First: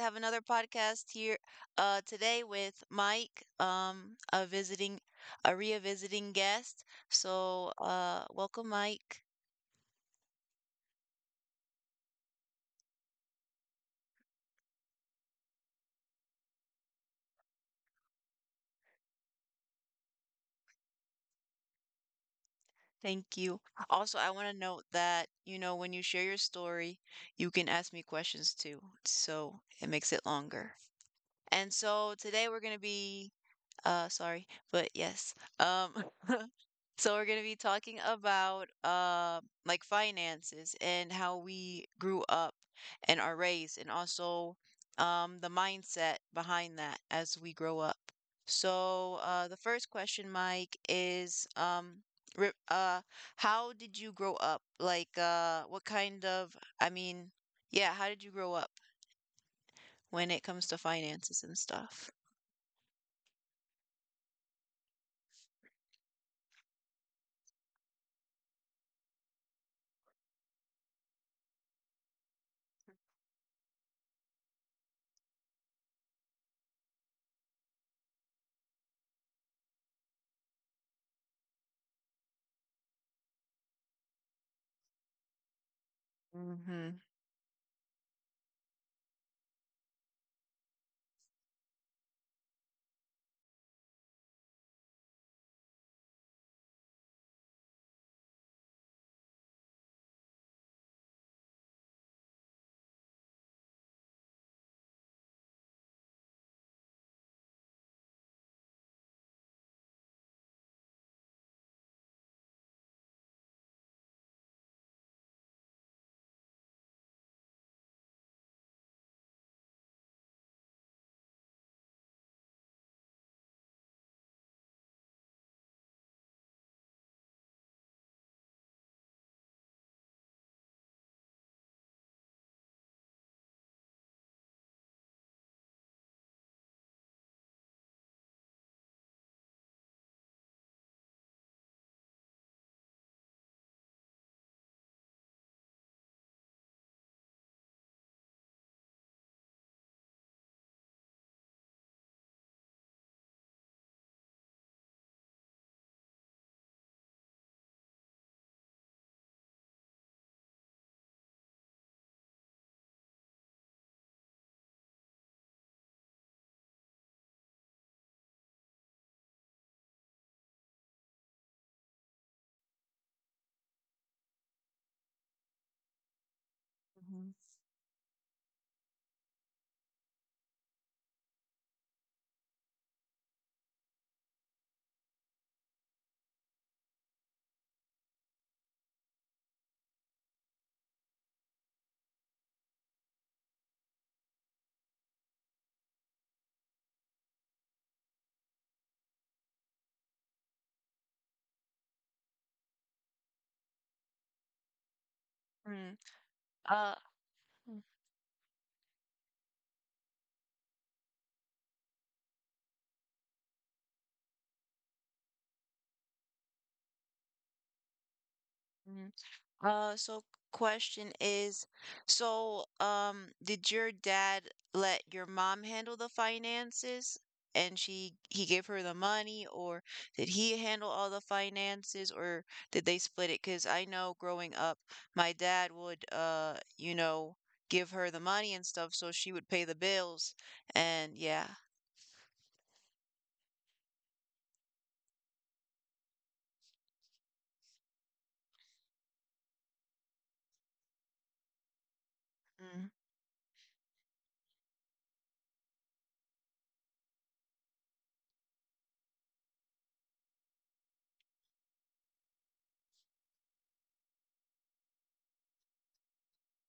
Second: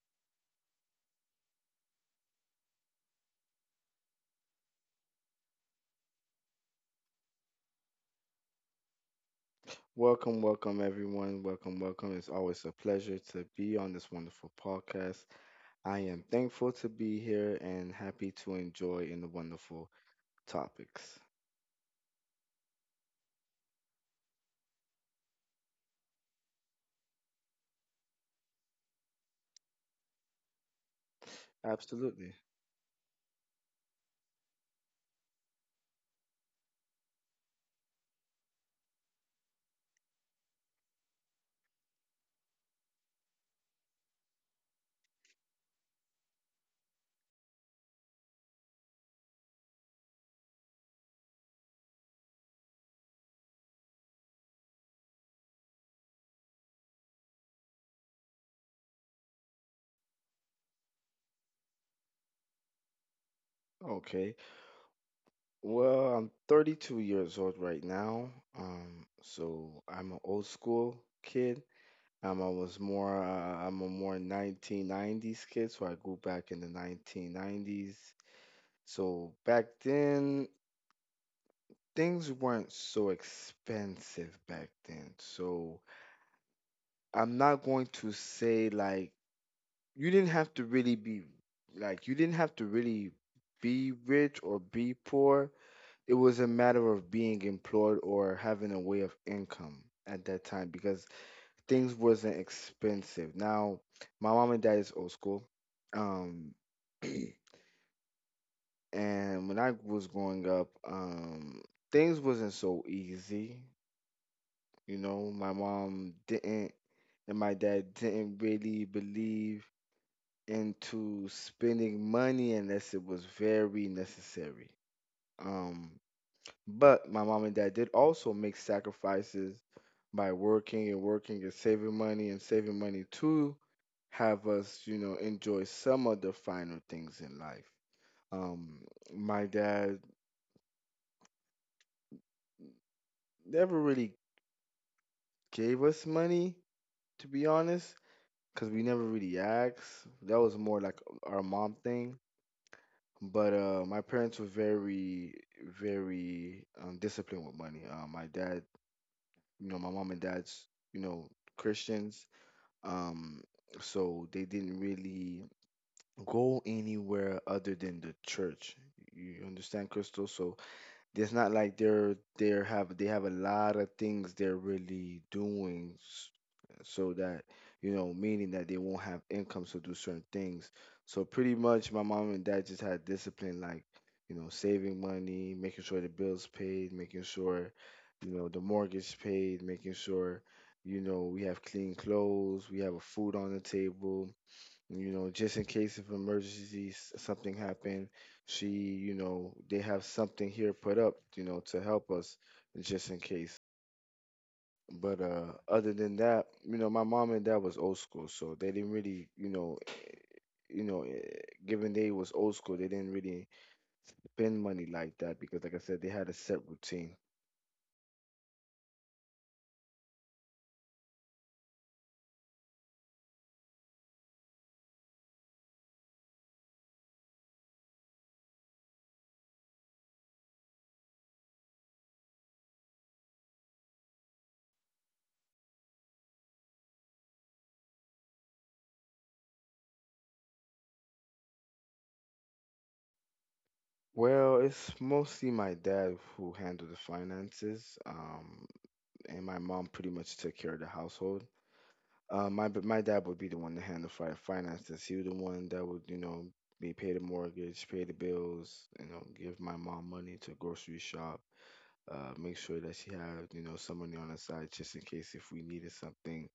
have another podcast here today with Mike, a visiting a revisiting guest. So, welcome Mike. Welcome, welcome, everyone. Welcome, welcome. It's always a pleasure to be on this wonderful podcast. I am thankful to be here and happy to enjoy in the wonderful topics. Thank you. Also, I want to note that, you know, when you share your story, you can ask me questions too. So, it makes it longer. And so Absolutely. today we're going to be sorry, but yes. Um So we're going to be talking about like finances and how we grew up and are raised, and also the mindset behind that as we grow up. So the first question, Mike, is re- uh, how did you grow up? Like, what kind of, I mean, yeah, how did you grow up when it comes to finances and stuff? Okay. Well, I'm 32 years old right now. So I'm an old school kid. I was I'm a more 1990s kid, so I grew back in the 1990s. So back then, things weren't so expensive back then. So I'm not going to say like you didn't have to really be like you didn't have to really be rich or be poor. It was a matter of being employed or having a way of income at that time because things wasn't expensive. Now, my mom and dad is old school. Um and when I was growing up, things wasn't so easy. My mom didn't and my dad didn't really believe into spending money unless it was very necessary. Um, but my mom and dad did also make sacrifices by working and working and saving money to have us, enjoy some of the finer things in life. Um, my dad never really gave us money, to be honest, because we never really asked. That was more like our mom thing. But my parents were very, disciplined with money. My dad, my mom and dad's, you know, Christians. Um, so they didn't really go anywhere other than the church. You understand, Crystal? So it's not like they're have they have a lot of things they're really doing so Mhm. that, you know, meaning that they won't have income to do certain things. So pretty much my mom and dad just had discipline, like, saving money, making sure the bills paid, making sure, you know, the mortgage paid, making sure, you know, we have clean clothes, we have a food on the table, just in case of emergencies, something happened, she, they have something here put up, to help us just in case. But Mm, other than that, uh, my mom and dad mm, was old school, so they didn't really, you know, eh, given they was old school, they didn't really spend money like that because, like I said, they had a set routine. mm. So question is, did your dad let your mom handle the finances and she he gave her the money, or did he handle all the finances, or did they split it? Because I know growing up, my dad would you know, give her the money and stuff, so she would pay the bills, and yeah. Well, it's mostly my dad who handled the finances, and my mom pretty much took care of the household. My Mm, but my dad would be the one to handle fi finances. He was the one that would, be pay the mortgage, pay the bills, give my mom money to grocery shop, make sure that she had, some money on the side just in case if we needed something.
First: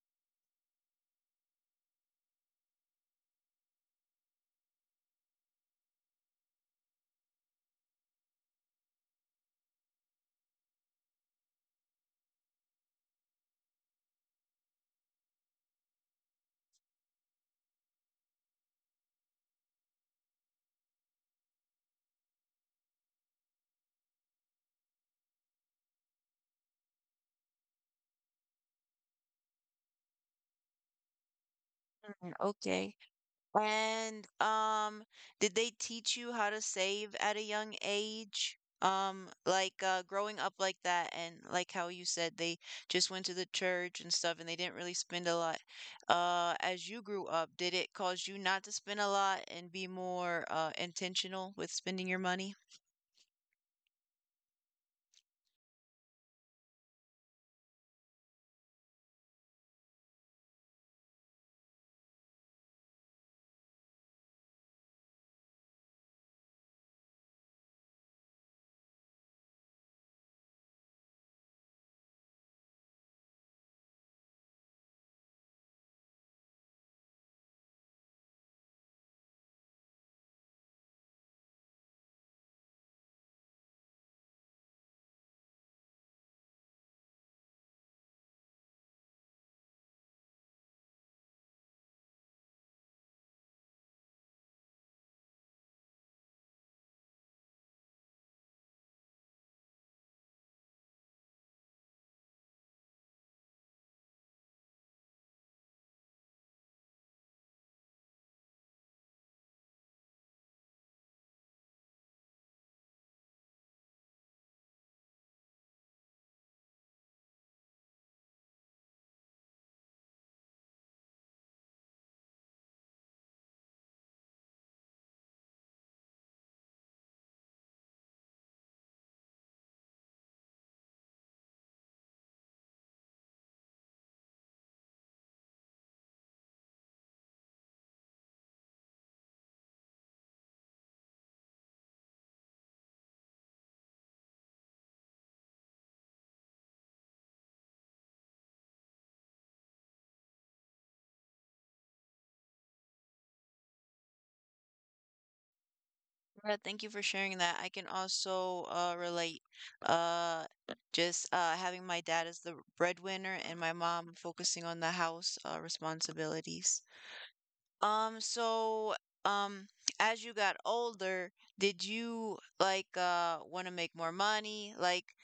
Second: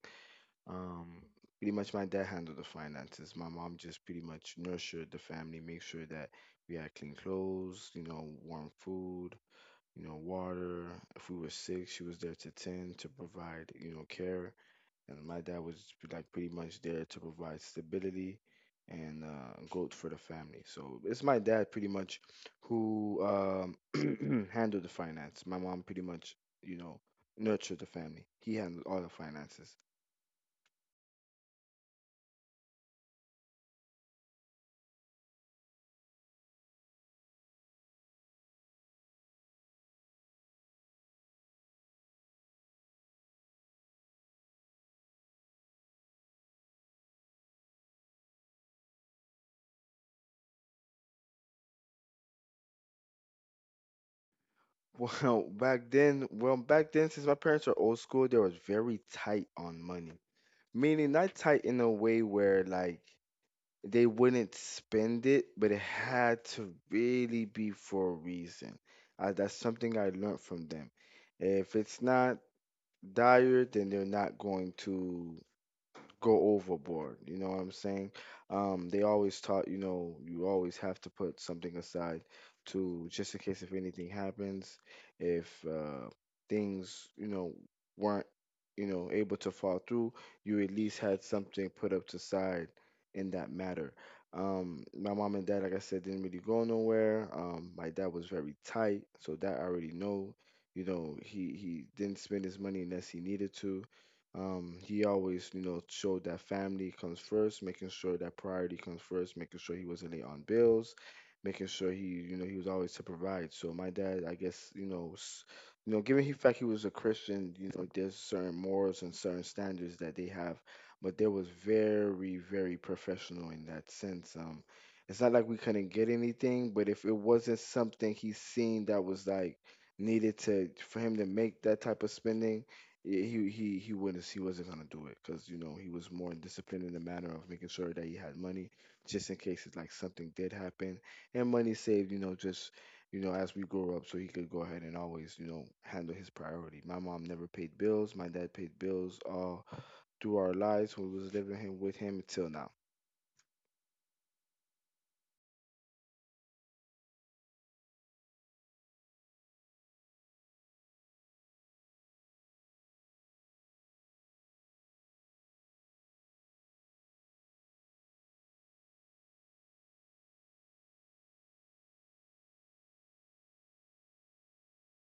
Um, Pretty much my dad handled the finances. My mom just pretty much nurtured the family, make sure that we had clean clothes, warm food, water. If we were sick, she was there to tend to provide, care, and my dad was like pretty much there to provide stability and growth for the family. So it's my dad pretty much who handled the finance. My mom pretty much, you know, nurtured the family. He handled all the finances. okay. And did they teach you how to save at a young age? Growing up like that, and like how you said they just went to the church and stuff, and they didn't really spend a lot. As you grew up, did it cause you not to spend a lot and be more intentional with spending your money? Well, back then, well, back then, since my parents are old school, they were very tight on money. Meaning, not tight in a way where like they wouldn't spend it, but it had to really be for a reason. That's something I learned from them. If it's not dire, then they're not going to go overboard. You know what I'm saying? They always taught, you always have to put something aside to just in case if anything happens, if things, weren't, able to fall through, you at least had something put up to side in that matter. My mom and dad, like I said, didn't really go nowhere. My dad was very tight, so that I already know. He didn't spend his money unless he needed to. He always, showed that family comes first, making sure that priority comes first, making sure he wasn't late on bills, making sure he, he was always to provide. So my dad, I guess, given the fact he was a Christian, there's certain morals and certain standards that they have, but they was very, professional in that sense. It's not like we couldn't get anything, but if it wasn't something he seen that was like needed to for him to make that type of spending, yeah, he wouldn't he wasn't gonna do it because, you know, he was more disciplined in the manner of making sure that he had money just in case it's like something did happen and money saved, you know, just, you know, as we grow up, so he could go ahead and always, handle his priority. My mom never paid bills. My dad paid bills all through our lives when we was living him with him until now. Yeah, thank you for sharing that. I can also relate. Uh, just having my dad as the breadwinner and my mom focusing on the house responsibilities. Um, so, um, as you got older, did you like want to make more money? Like,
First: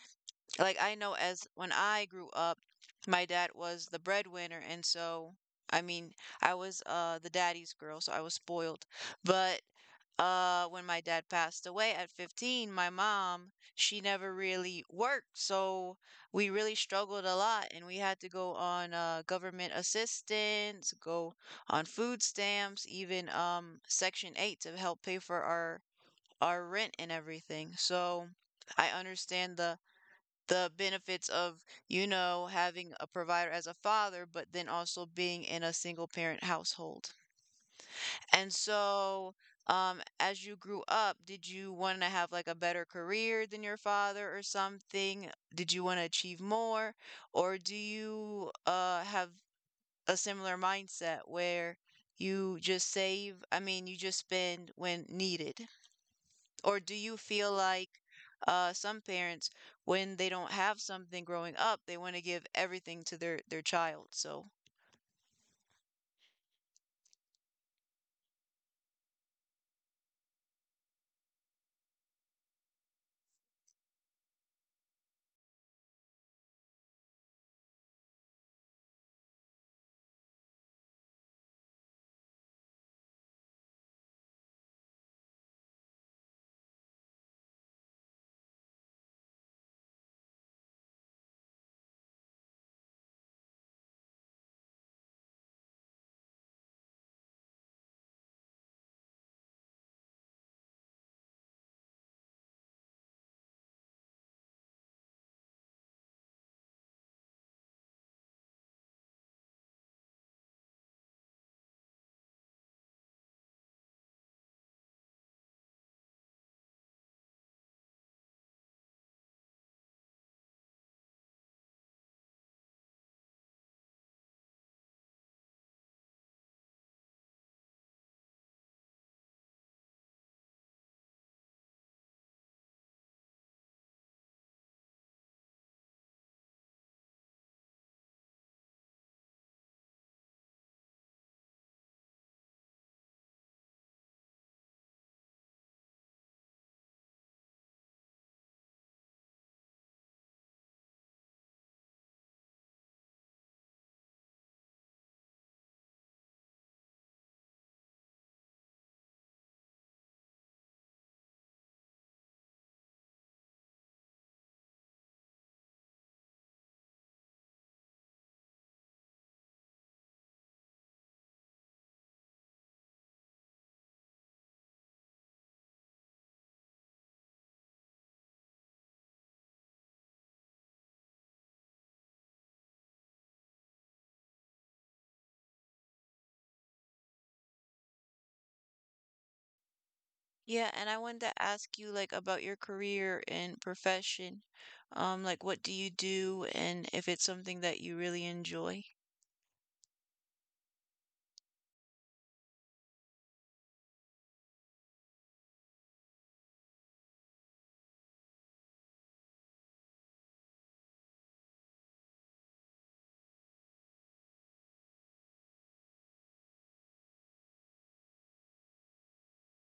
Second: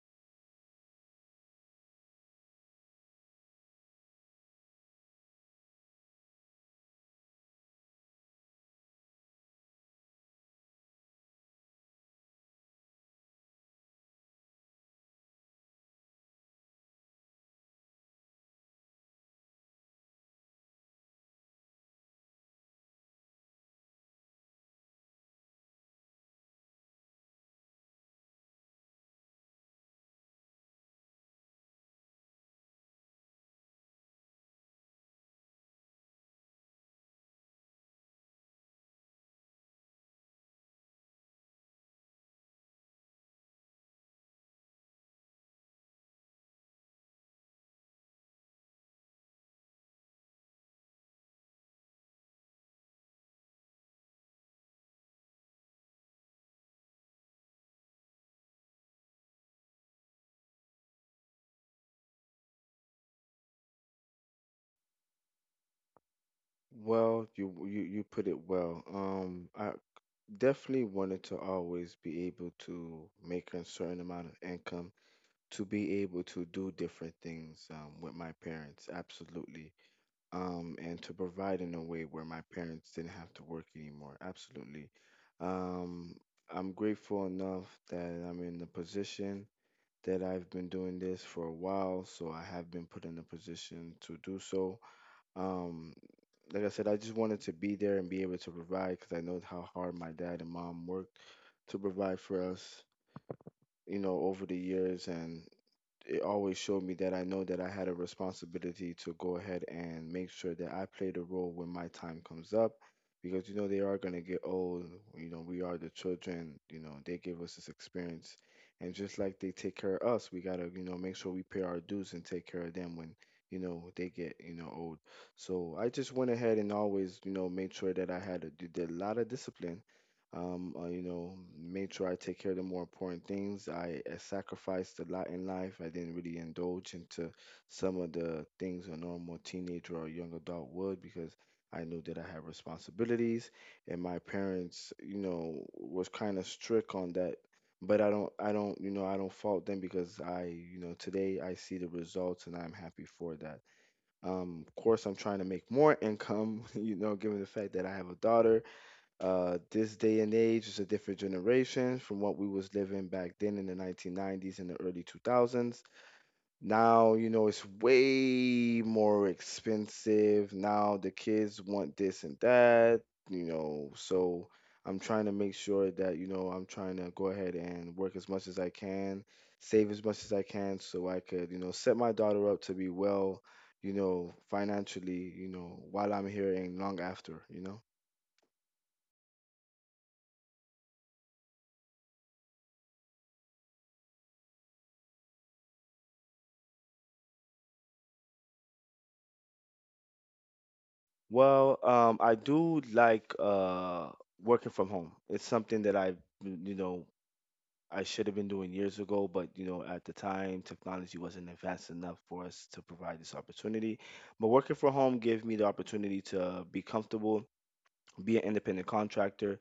like, I know as when I grew up, my dad was the breadwinner, and so I mean, I was the daddy's girl, so I was spoiled. But when my dad passed away at 15, my mom, she never really worked, so we really struggled a lot and we had to go on government assistance, go on food stamps, even Section 8 to help pay for our rent and everything. So I understand the benefits of, you know, having a provider as a father, but then also being in a single parent household. And so, as you grew up, did you want to have like a better career than your father or something? Did you want to achieve more? Or do you have a similar mindset where you just save, I mean, you just spend when needed? Or do you feel like some parents, when they don't have something growing up, they want to give everything to their child? So Well, you put it well. I definitely wanted to always be able to make a certain amount of income to be able to do different things with my parents, absolutely. And to provide in a way where my parents didn't have to work anymore, absolutely. Um, I'm grateful enough that I'm in the position that I've been doing this for a while, so I have been put in a position to do so. Um, like I said, I just wanted to be there and be able to provide because I know how hard my dad and mom worked to provide for us, over the years. And it always showed me that I know that I had a responsibility to go ahead and make sure that I played a role when my time comes up because, you know, they are going to get old. You know, we are the children. You know, they give us this experience, and just like they take care of us, we got to, make sure we pay our dues and take care of them when, you know, they get, you know, old. So I just went ahead and always, made sure that I had did a lot of discipline. um, uh, you know, made sure I take care of the more important things. I sacrificed a lot in life. I didn't really indulge into some of the things a normal teenager or young adult would because I knew that I had responsibilities, and my parents, was kind of strict on that. But I don't fault them because I, today I see the results and I'm happy for that. Of course, I'm trying to make more income, given the fact that I have a daughter. This day and age is a different generation from what we was living back then in the 1990s and the early 2000s. Now, it's way more expensive. Now the kids want this and that, so I'm trying to make sure that, I'm trying to go ahead and work as much as I can, save as much as I can so I could, set my daughter up to be well, financially, while I'm here and long after, you know. yeah, and I wanted to ask you like about your career and profession. Like what do you do, and if it's something that you really enjoy? Well, I do like working from home. It's something that I, you know, I should have been doing years ago, but, you know, at the time, technology wasn't advanced enough for us to provide this opportunity. But working from home gave me the opportunity to be comfortable, be an independent contractor,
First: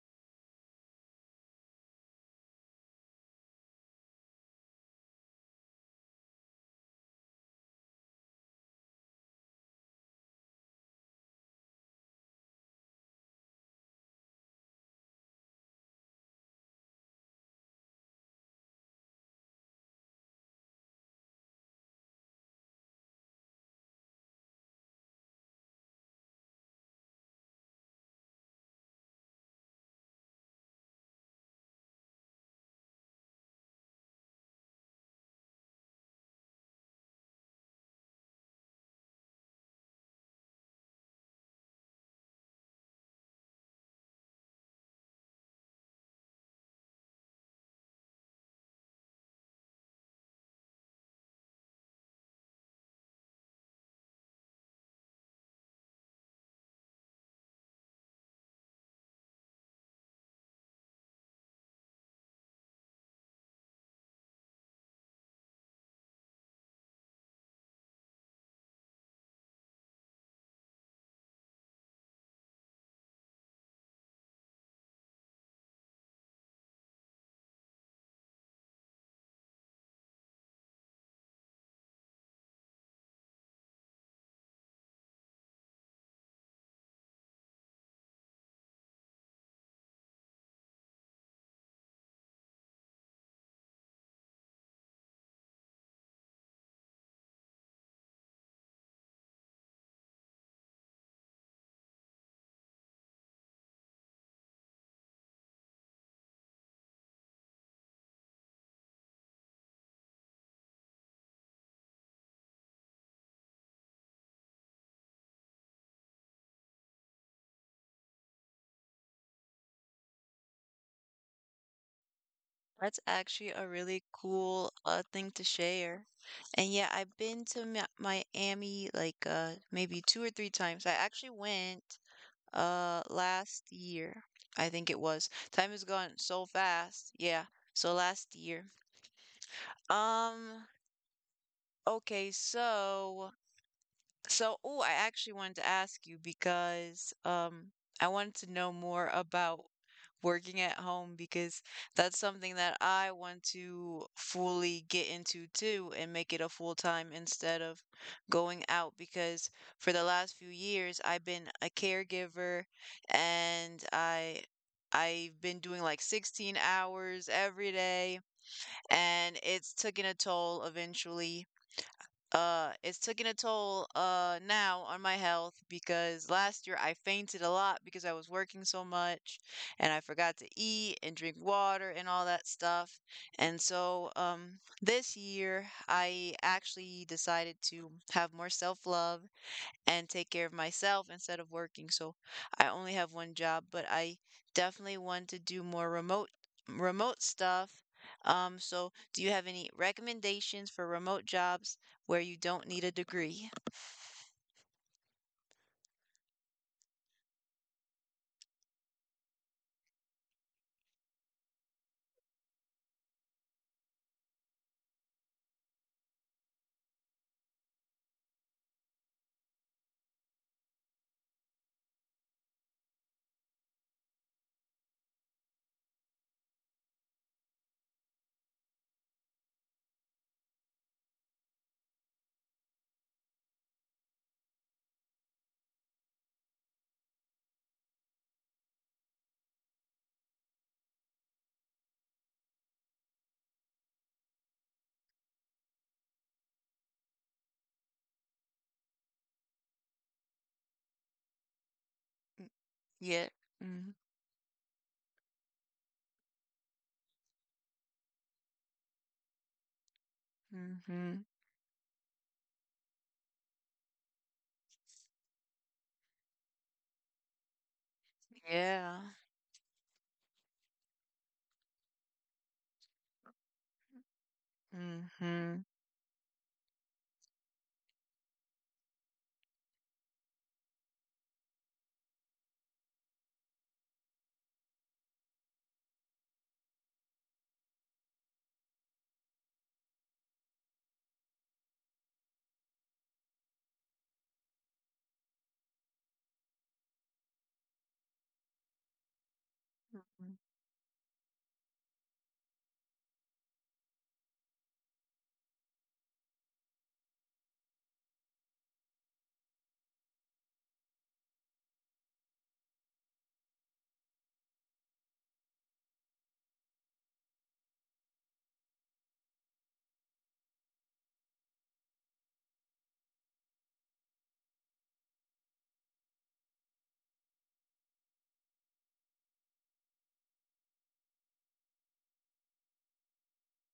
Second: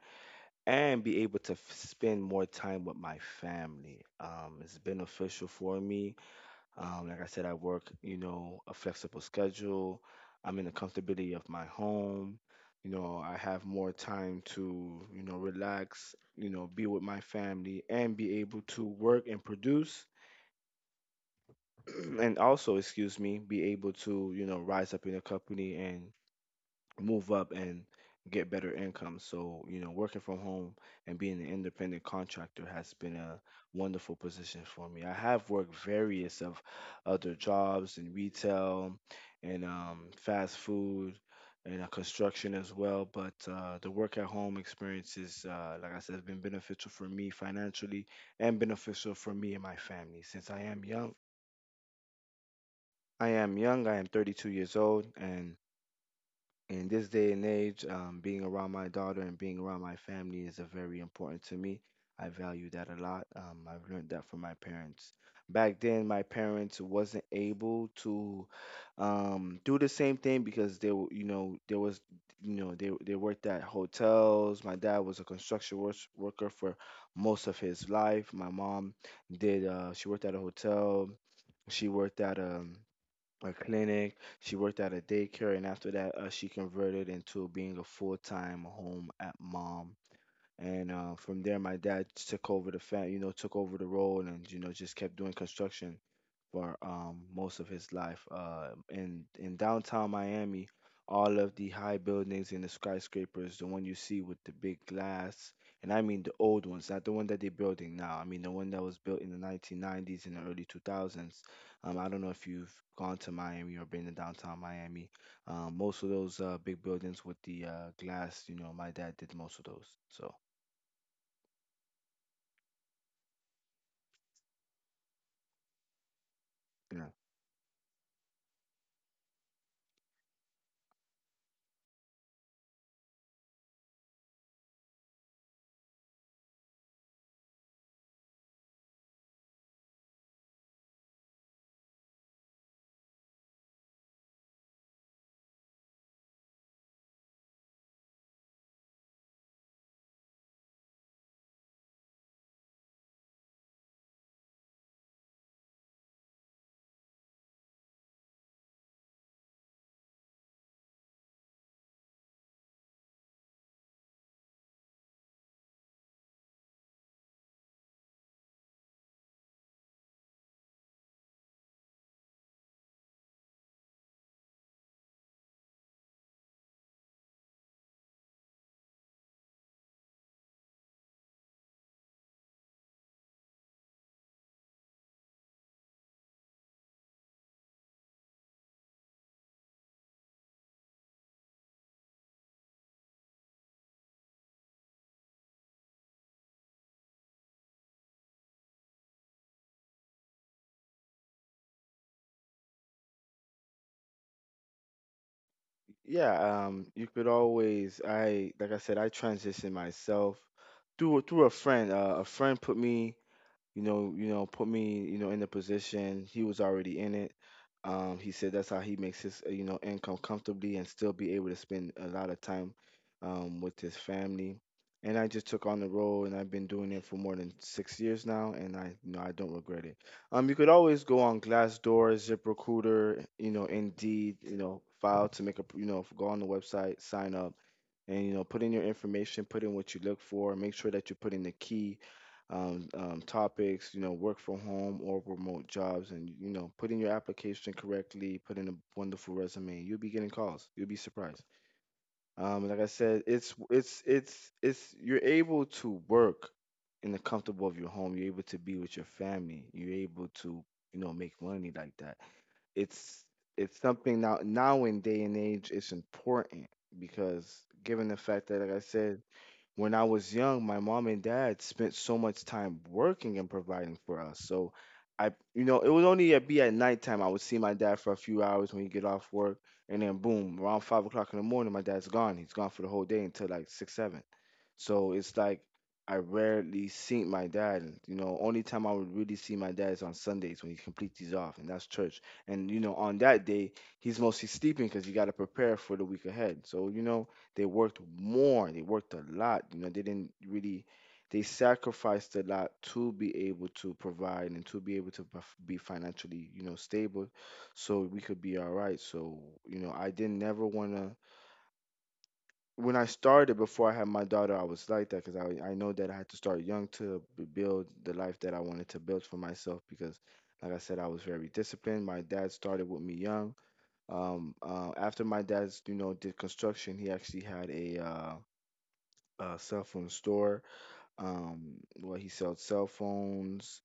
and be able to spend more time with my family. It's beneficial for me. Like I said, I work, a flexible schedule. I'm in the comfortability of my home. I have more time to, relax, be with my family and be able to work and produce. And also, excuse me, be able to, rise up in the company, and move up and get better income. So, working from home and being an independent contractor has been a wonderful position for me. I have worked various of other jobs in retail and fast food and construction as well, but the work at home experience is, like I said, has been beneficial for me financially and beneficial for me and my family since I am young. I am young. I am 32 years old, and in this day and age, being around my daughter and being around my family is a very important to me. I value that a lot. I've learned that from my parents. Back then, my parents wasn't able to do the same thing because they, were, there was, they worked at hotels. My dad was a construction worker for most of his life. My mom did. She worked at a hotel. She worked at a clinic. She worked at a daycare, and after that, she converted into being a full-time home at mom. And from there, my dad took over the fam, took over the role, and you know, just kept doing construction for most of his life. In downtown Miami, all of the high buildings and the skyscrapers, the one you see with the big glass, and I mean the old ones, not the one that they're building now. I mean the one that was built in the 1990s and the early 2000s. I don't know if you've gone to Miami or been to downtown Miami. Most of those big buildings with the glass, you know, my dad did most of those. So That's actually a really cool thing to share. And yeah, yeah. I've been to Miami like maybe two or three times. I actually went uh, last year, I think it was. Time has gone so fast. Yeah. So last year. Um, okay, so oh, I actually wanted to ask you because I wanted to know more about working at home because that's something that I want to fully get into too and make it a full time instead of going out because for the last few years I've been a caregiver and I've been doing like 16 hours every day and it's taking a toll eventually it's taking a toll now on my health because last year I fainted a lot because I was working so much and I forgot to eat and drink water and all that stuff. And so this year I actually decided to have more self-love and take care of myself instead of working. So I only have one job, but I definitely want to do more remote stuff. So do you have any recommendations for remote jobs where you don't need a degree? Yeah, you could always I like I said, I transitioned myself through a friend. A friend put me, you know, put me, you know, in the position. He was already in it. He said that's how he makes his, you know, income comfortably and still be able to spend a lot of time with his family. And I just took on the role, and I've been doing it for more than 6 years now, and I, you know, I don't regret it. You could always go on Glassdoor, ZipRecruiter, you know, Indeed, you know, file to make a, you know, go on the website, sign up and you know put in your information, put in what you look for, make sure that you put in the key topics, you know, work from home or remote jobs, and you know put in your application correctly, put in a wonderful resume, you'll be getting calls, you'll be surprised. Like I said, Yeah. it's you're able to work in the comfortable of your home, you're able to be with your family, you're able to you know Mm-hmm. make money like that. it's it's something, now in day and age, it's important because given the fact that like I Yeah. said, when I was young, my mom and dad spent so much time working and providing for us. So I, you know, Mm-hmm. it would only be at nighttime I would see my dad for a few hours when he get off work, and then boom, around 5 o'clock in the morning, my dad's gone. He's gone for the whole day until like six, seven. So it's like I rarely see my dad. You know, only time I would really see my dad is on Sundays when he completes these off, and that's church. And you know, on that day, he's mostly sleeping because you got to prepare for the week ahead. So you know they worked more. They worked a lot. You know, they didn't Mm-hmm. really, they sacrificed a lot to be able to provide and to be able to be financially, you know, stable so we could be all right. So, you know, I didn't never want to. When I started before I had my daughter, I was like that because I know that I had to start young to build the life that I wanted to build for myself because, like I said, I was very disciplined. My dad started with me young. After my dad's, you know, did construction, he actually had a cell phone store. Well, he sold cell phones.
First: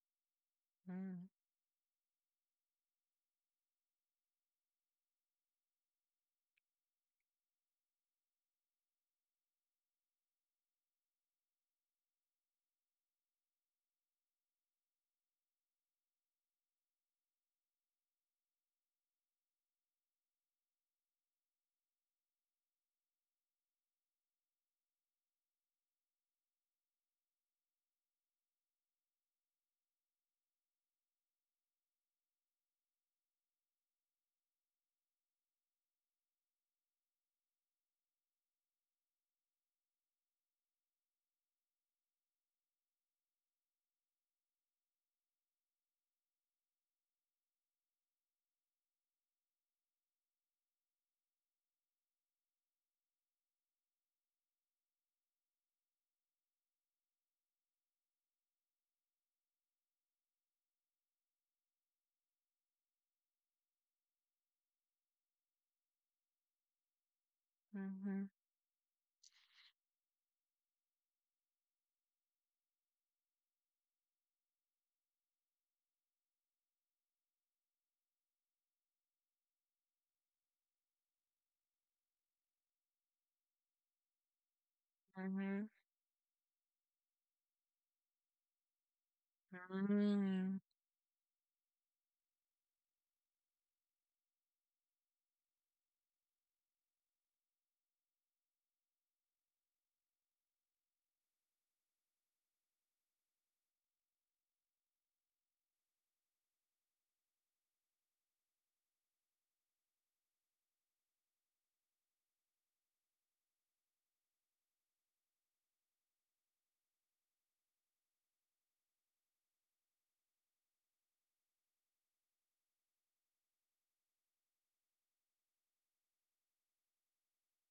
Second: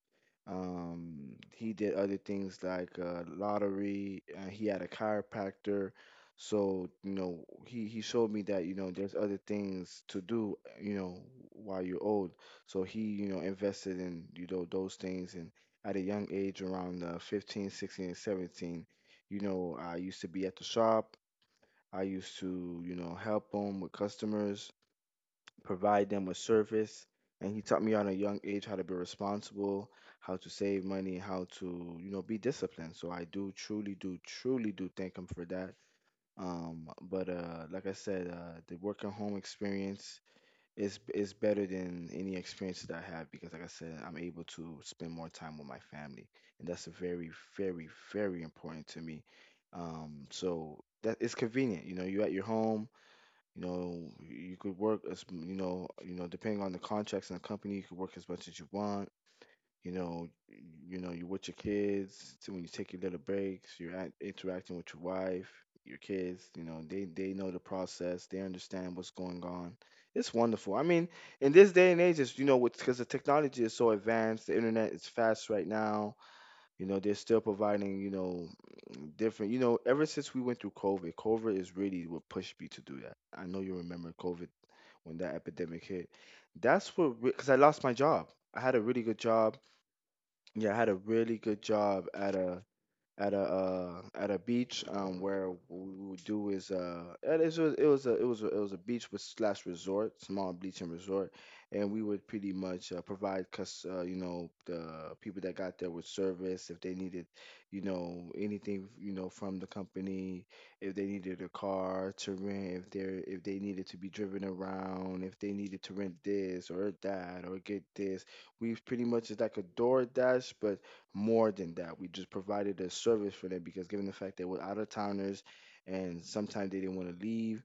He did other things like lottery. He had a chiropractor. So, you know, he showed me that, you know, there's other things to do, you know, while you're old. So he, you know, invested in, you know, those things. And at a young age, around 15, 16, and 17, you know, I used to be at the shop. I used to, you know, help him with customers, provide them with service. And he taught me on a young age how to be responsible, how to save money, how to, you know, be disciplined. So I do truly do thank him for that. But like I said, the work and home experience is better than any experience that I have because, like I said, I'm able to spend more time with my family, and that's very important to me. So that it's convenient. You know, you're at your home, you know, you could work as you know, depending on the contracts in the company, you could work as much as you want. You know, you know, you're with your kids. So when you take your little breaks, you're act interacting with your wife, your kids. You know, they know the process. They understand what's going on. It's wonderful. I mean, in this day and age, it's, you know, because the technology is so advanced, the internet is fast right now. You know, they're still providing, you know, different, you know, ever since we went through COVID, COVID is really what pushed me to do that. I know you remember COVID when that Mm-hmm. epidemic hit. That's what, because I lost my job. I had a really good job. Mm-hmm. Yeah, I had a really good job at a at a beach where what we would do is it was a beach with slash resort, small beach and resort, and we would pretty much provide cus you know, the people that got there with service if they needed you know anything you know from the company, if they needed a car to rent, if they needed to be driven around, if they needed to rent this or that or get this. We pretty much is like a DoorDash, but more than that. We just provided a service for them because, given the fact they were out of towners and sometimes they didn't want to leave,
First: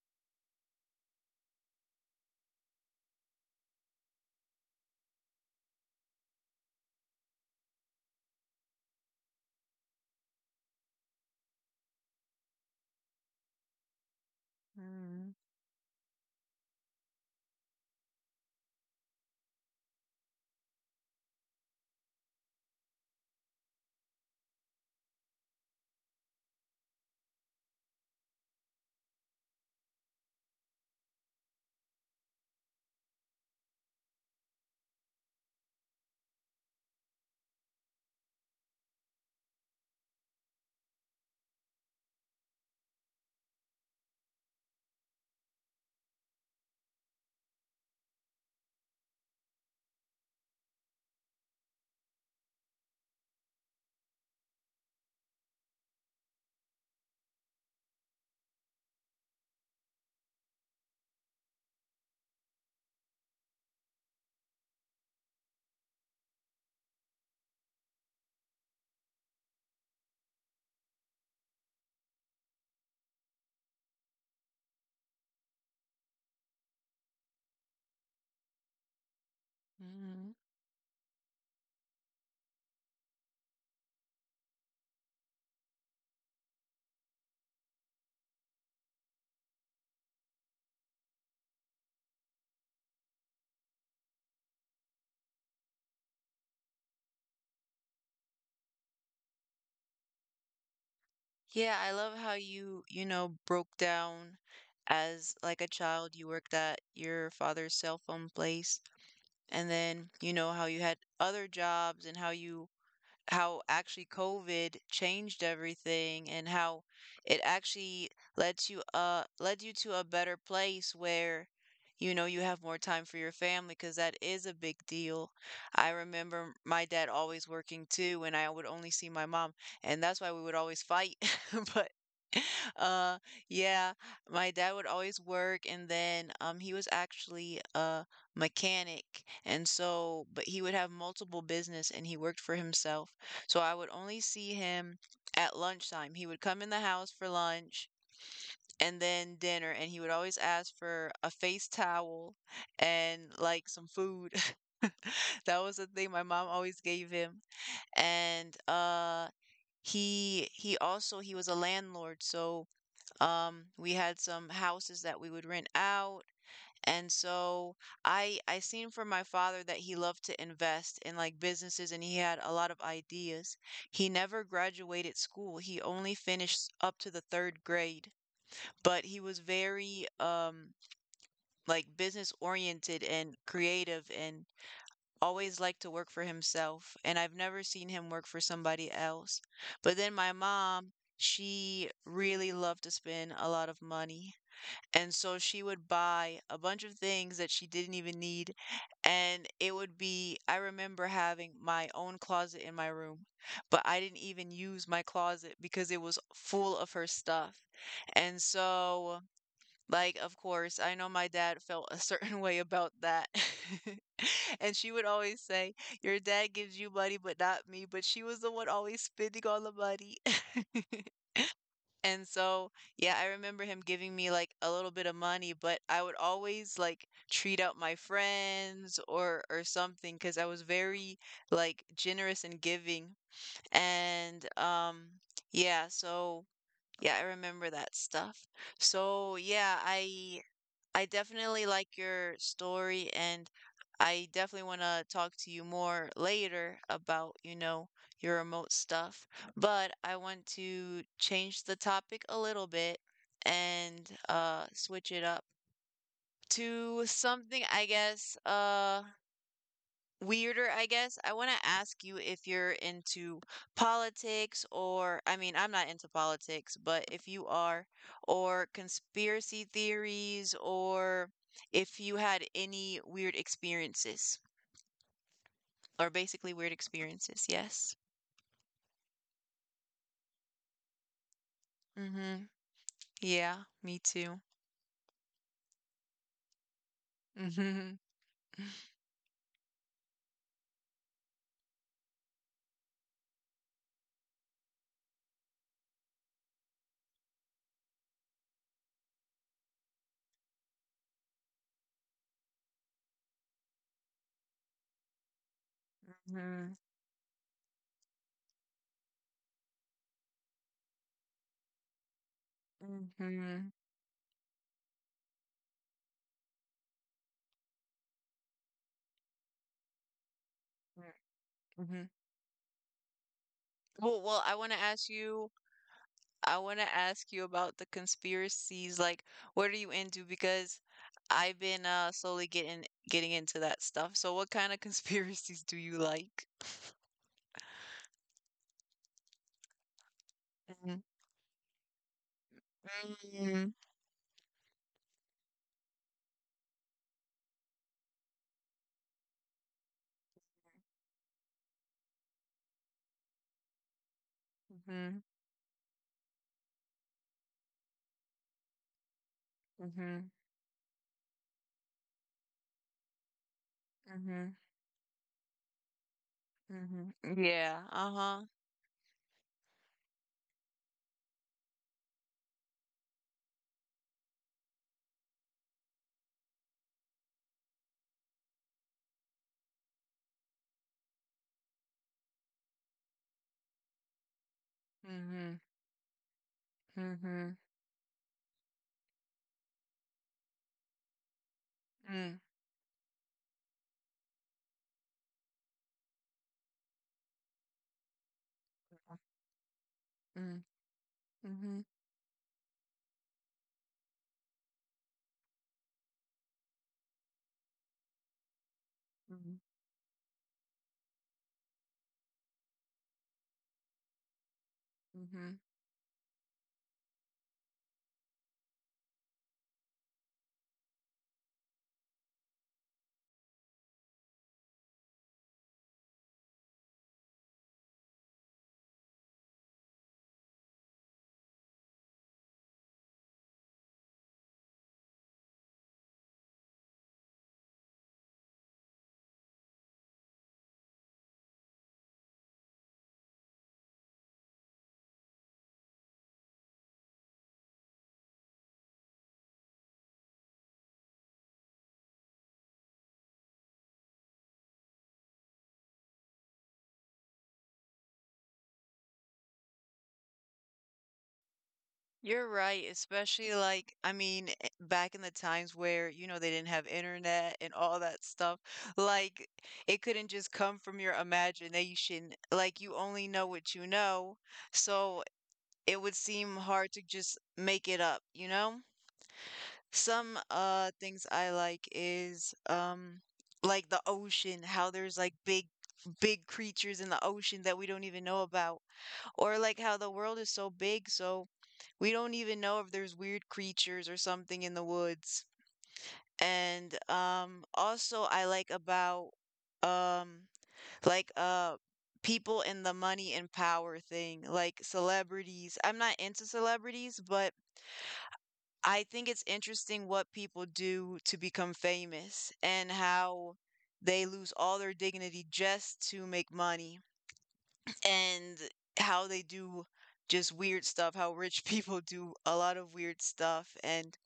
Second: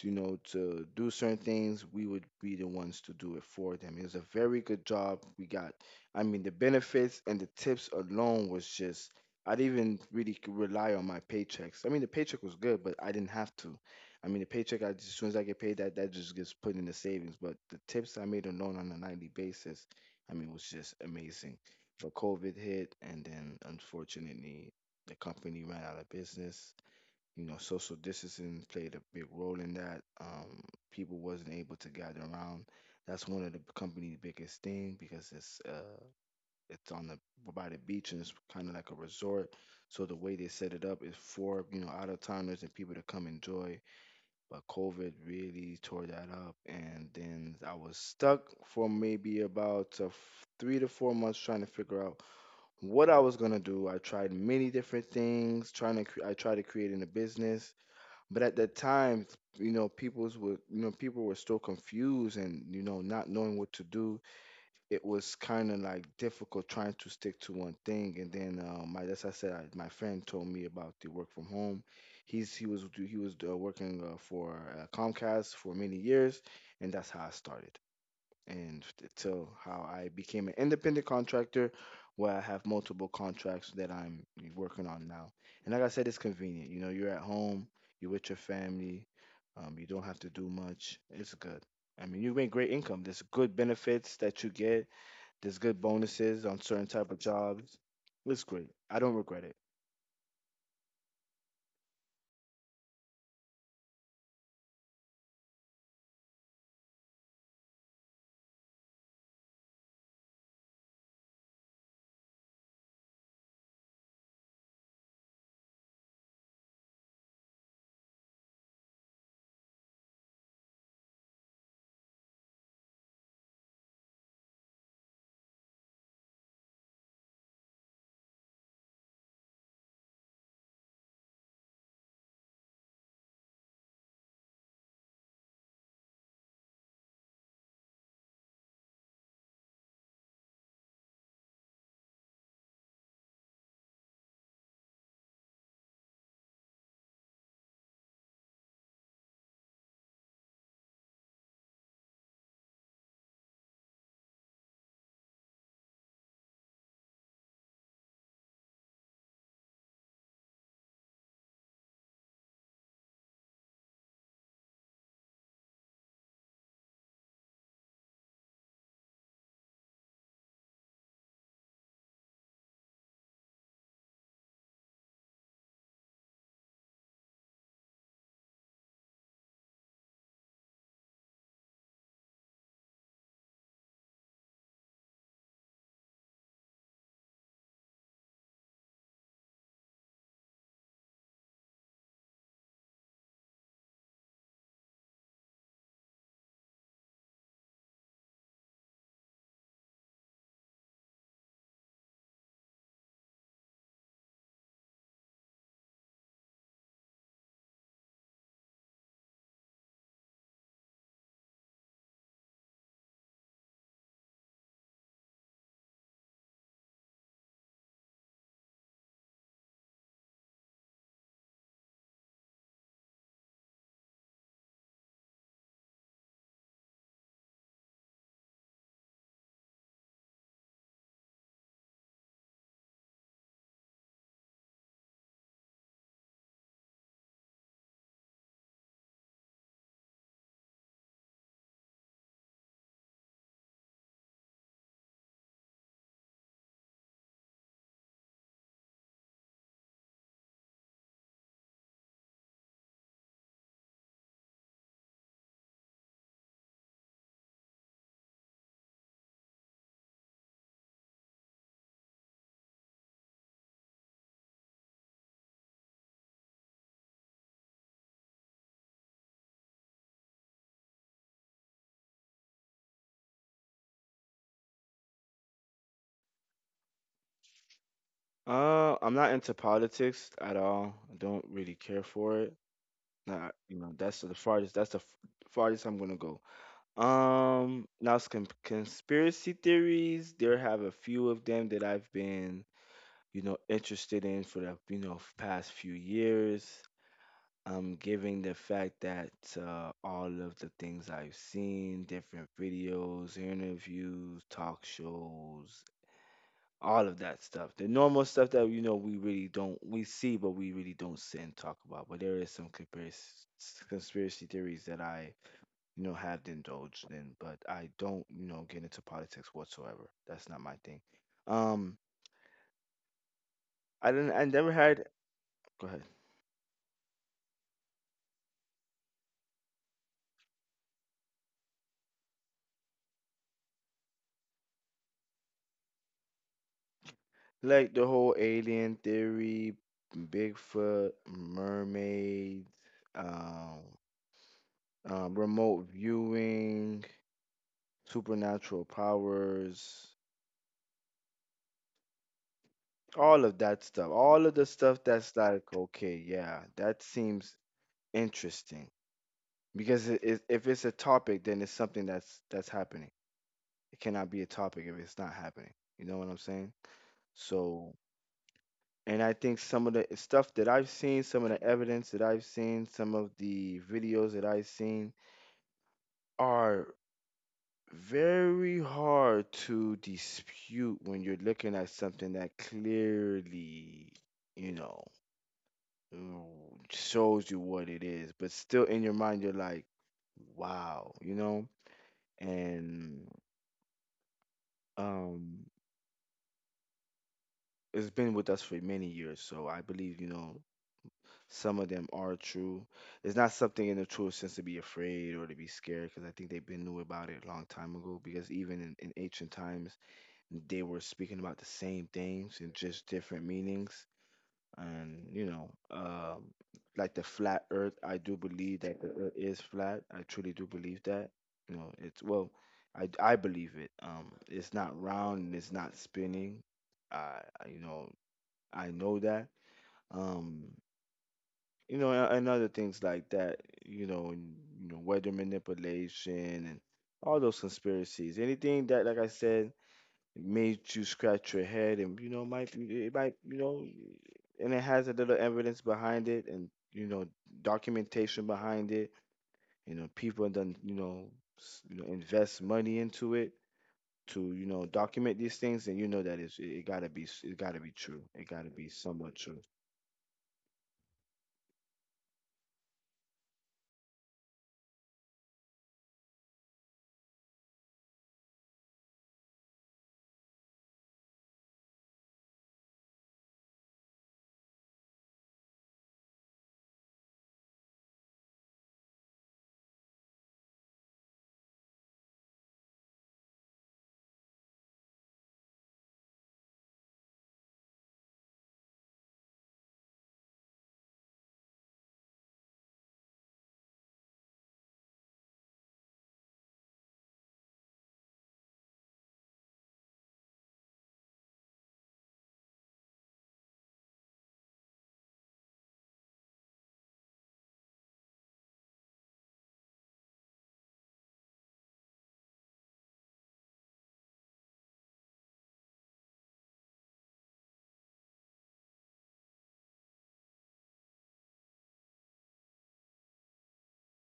you know, to do certain things, we would be the ones to do it for them. It was a very good job we got. I mean, the benefits and the tips alone was just, I didn't even really rely on my paychecks. I mean, the paycheck was good, but I didn't have to. I mean, the paycheck, as soon as I get paid, that just gets put in the savings. But the tips I made alone on a nightly basis, I mean, was just amazing. But COVID hit, and then unfortunately, the company ran out of business, you know, social distancing played a big role in that. People wasn't able to gather around. That's one of the company's biggest thing because it's on the by the beach and it's kind of like a resort. So the way they set it up is for you know out of towners and people to come enjoy. But COVID really tore that up, and then I was stuck for maybe about 3 to 4 months trying to figure out what I was gonna do. I tried many different things, trying to I tried to create in a business, but at that time you know people were still confused and you know not knowing what to do. It was kind of like difficult trying to stick to one thing, and then my that's I said I, my friend told me about the work from home. He was working for Comcast for many years, and that's how I started and till how I Mm-hmm. became an independent contractor where I have multiple contracts that I'm working on now. And like I said, it's convenient. You know, you're at home, you're with your family, you don't have to do much. It's good. I mean, you make great income. There's good benefits that you get. There's good bonuses on certain type of jobs. It's great. I don't regret it. Yeah, I love how you, you know, broke down as like a child, you worked at your father's cell phone place, and then, you know, how you had other jobs and how you how actually COVID changed everything and how it actually led you to a better place where you know you have more time for your family because that is a big deal. I remember my dad always working too and I would only see my mom and that's why we would always fight. But uh yeah, my dad would always work and then he was actually a mechanic and so but he would have multiple business and he worked for himself so I would only see him at lunchtime. He would come in the house for lunch and then dinner, and he would always ask for a face towel and like some food. That was the thing my mom always gave him. And he was a landlord, so we had some houses that we would rent out and so I seen from my father that he loved to invest in like businesses and he had a lot of ideas. He never graduated school. He only finished up to the third grade, but he was very like business oriented and creative and always liked to work for himself. And I've never seen him work for somebody else. But then my mom, she really loved to spend a lot of money. And so she would buy a bunch of things that she didn't even need. And it would be, I remember having my own closet in my room, but I didn't even use my closet because it was full of her stuff. And so, like, of course, I know my dad felt a certain way about that. And she would always say, "Your dad gives you money, but not me." But she was the one always spending all the money. And so, yeah, I remember him giving me like a little bit of money, but I would always like treat out my friends or something because I was very like generous and giving. And yeah, so yeah, I remember that stuff. So, yeah, I definitely like your story and I definitely want to talk to you more later about, you know, your remote stuff, but I want to change the topic a little bit and switch it up to something I guess weirder, I guess. I want to ask you if you're into politics or, I mean, I'm not into politics, but if you are, or conspiracy theories, or if you had any weird experiences, or basically weird experiences. Yes. I'm not into politics at all. I don't really care for Mm-hmm. it. Not, Yeah, you know, me that's the too. farthest. Farthest I'm gonna go. Mm-hmm. Conspiracy theories, there have a few of them that I've been, you know, interested in for the, you know, past few years. Given the fact that all of the things I've seen, different videos, interviews, talk shows, Mm-hmm. all of that stuff. The normal stuff that, you know, we see, but we really don't sit and talk about. But there is some Mm-hmm. conspiracy theories that I, you know, have indulged in, but I don't, you know, get into politics whatsoever. That's not my thing. Um, Mm-hmm. Well, well, I I want never to ask had, you. go ahead, I want to ask you about the conspiracies. Like, what are you into? Because I've been slowly getting into that stuff. So, what kind of conspiracies do you like? like the whole alien theory, Mm-hmm. Bigfoot, mermaids, Mm-hmm. um, remote viewing, supernatural powers, all of that stuff. All of the stuff that's like, okay, yeah, that seems interesting because Mm-hmm. If it's a topic, then it's something that's happening. It cannot be Mm-hmm. a topic if it's not happening. You know what I'm saying? Mm-hmm. Yeah. So, Uh-huh. and I think some of the stuff that I've seen, some of the evidence that I've seen, some of the videos that I've seen are very hard to dispute when you're looking at something that clearly, you know, Mm-hmm. mm, Mm-hmm. shows you what it is, but still in your mind, you're like, wow, you know? Mm-hmm. And, um, it's been with us for many years, so I believe, you know, Mm-hmm. some of them are true. It's not something in the truest sense to be afraid or to be scared, because I think they've been knew about it a long time ago. Because even in ancient times, they were speaking about the same things in just different meanings. And Mm-hmm. you know, like the flat Earth, I do believe that the Earth is flat. I truly do believe that. You know, it's well, I believe it. It's not round and it's not spinning. I I- you know I know that. Um, you know, and other things like that, you know, and you know, weather manipulation and all those conspiracies. Anything that, like I said, made you scratch your head, and you know, might, you know, and it has a little evidence behind it, and you know, documentation behind it. You know, people done, you know, invest money into it to, you know, document these things, and you know that it gotta be it gotta be true. It gotta be somewhat true. You're right, especially like, I mean, eh, back in the times where, you know, they didn't have internet and all that stuff, like it couldn't just come from your imagination. Like you only know what you know. So it would seem hard to just make it up, you know? Some things I like is like the ocean, how there's like big creatures in the ocean that we don't even know about. Or like how the world is so big, so we don't even know if there's weird creatures or something in the woods. And also I like about um like uh people in the money and power thing, like celebrities. I'm not into celebrities, but I think it's interesting what people do to become famous and how they lose all their dignity just to make money and how they do just weird stuff, how rich people do a lot of weird stuff. And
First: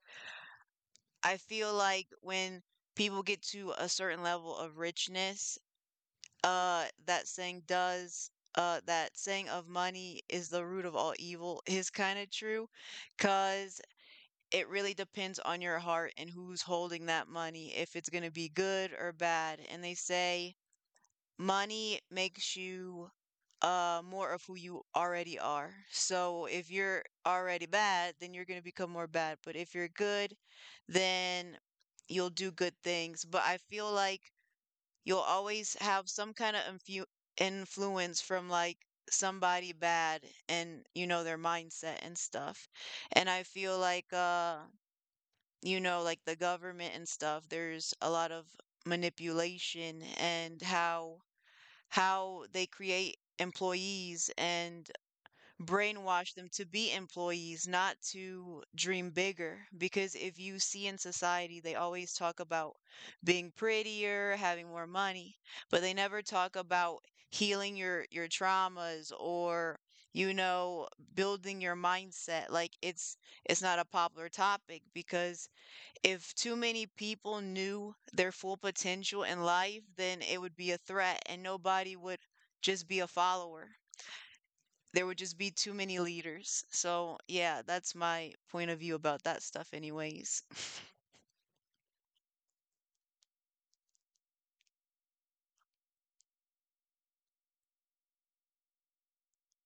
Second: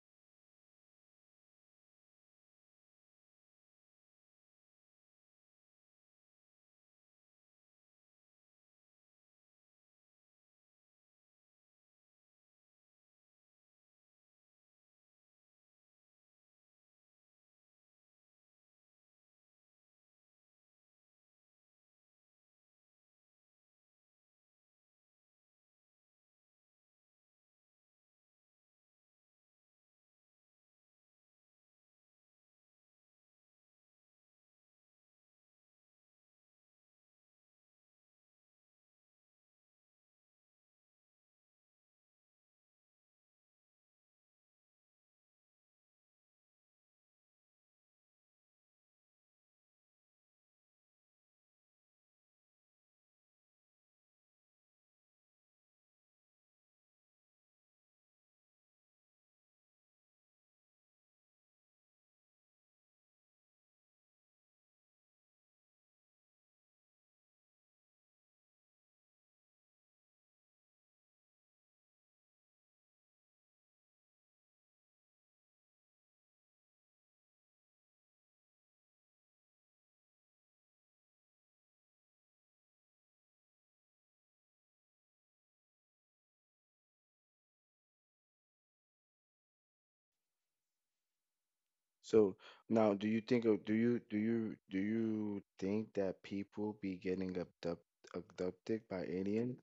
I feel like when people get to a certain level of richness, that saying does. That saying of money is the root of all evil is kind of true, cause it really depends on your heart and who's holding that money, if it's going to be good or bad. And they say money makes you more of who you already are. So if you're already bad, then you're going to become more bad. But if you're good, then you'll do good things. But I feel like you'll always have some kind of influence from like somebody bad and you know their mindset and stuff. And I feel like you know, like the government and stuff, there's a lot of manipulation and how they create employees and brainwash them to be employees, not to dream bigger. Because if you see in society, they always talk about being prettier, having more money, but they never talk about healing your traumas or you know building your mindset like it's not a popular topic because if too many people knew their full potential in life, then it would be a threat and nobody would just be a follower. There would just be too many leaders. So, yeah, that's my point of view about that stuff, anyways. So now, do you think of do you do you do you think that people be getting abducted by alien?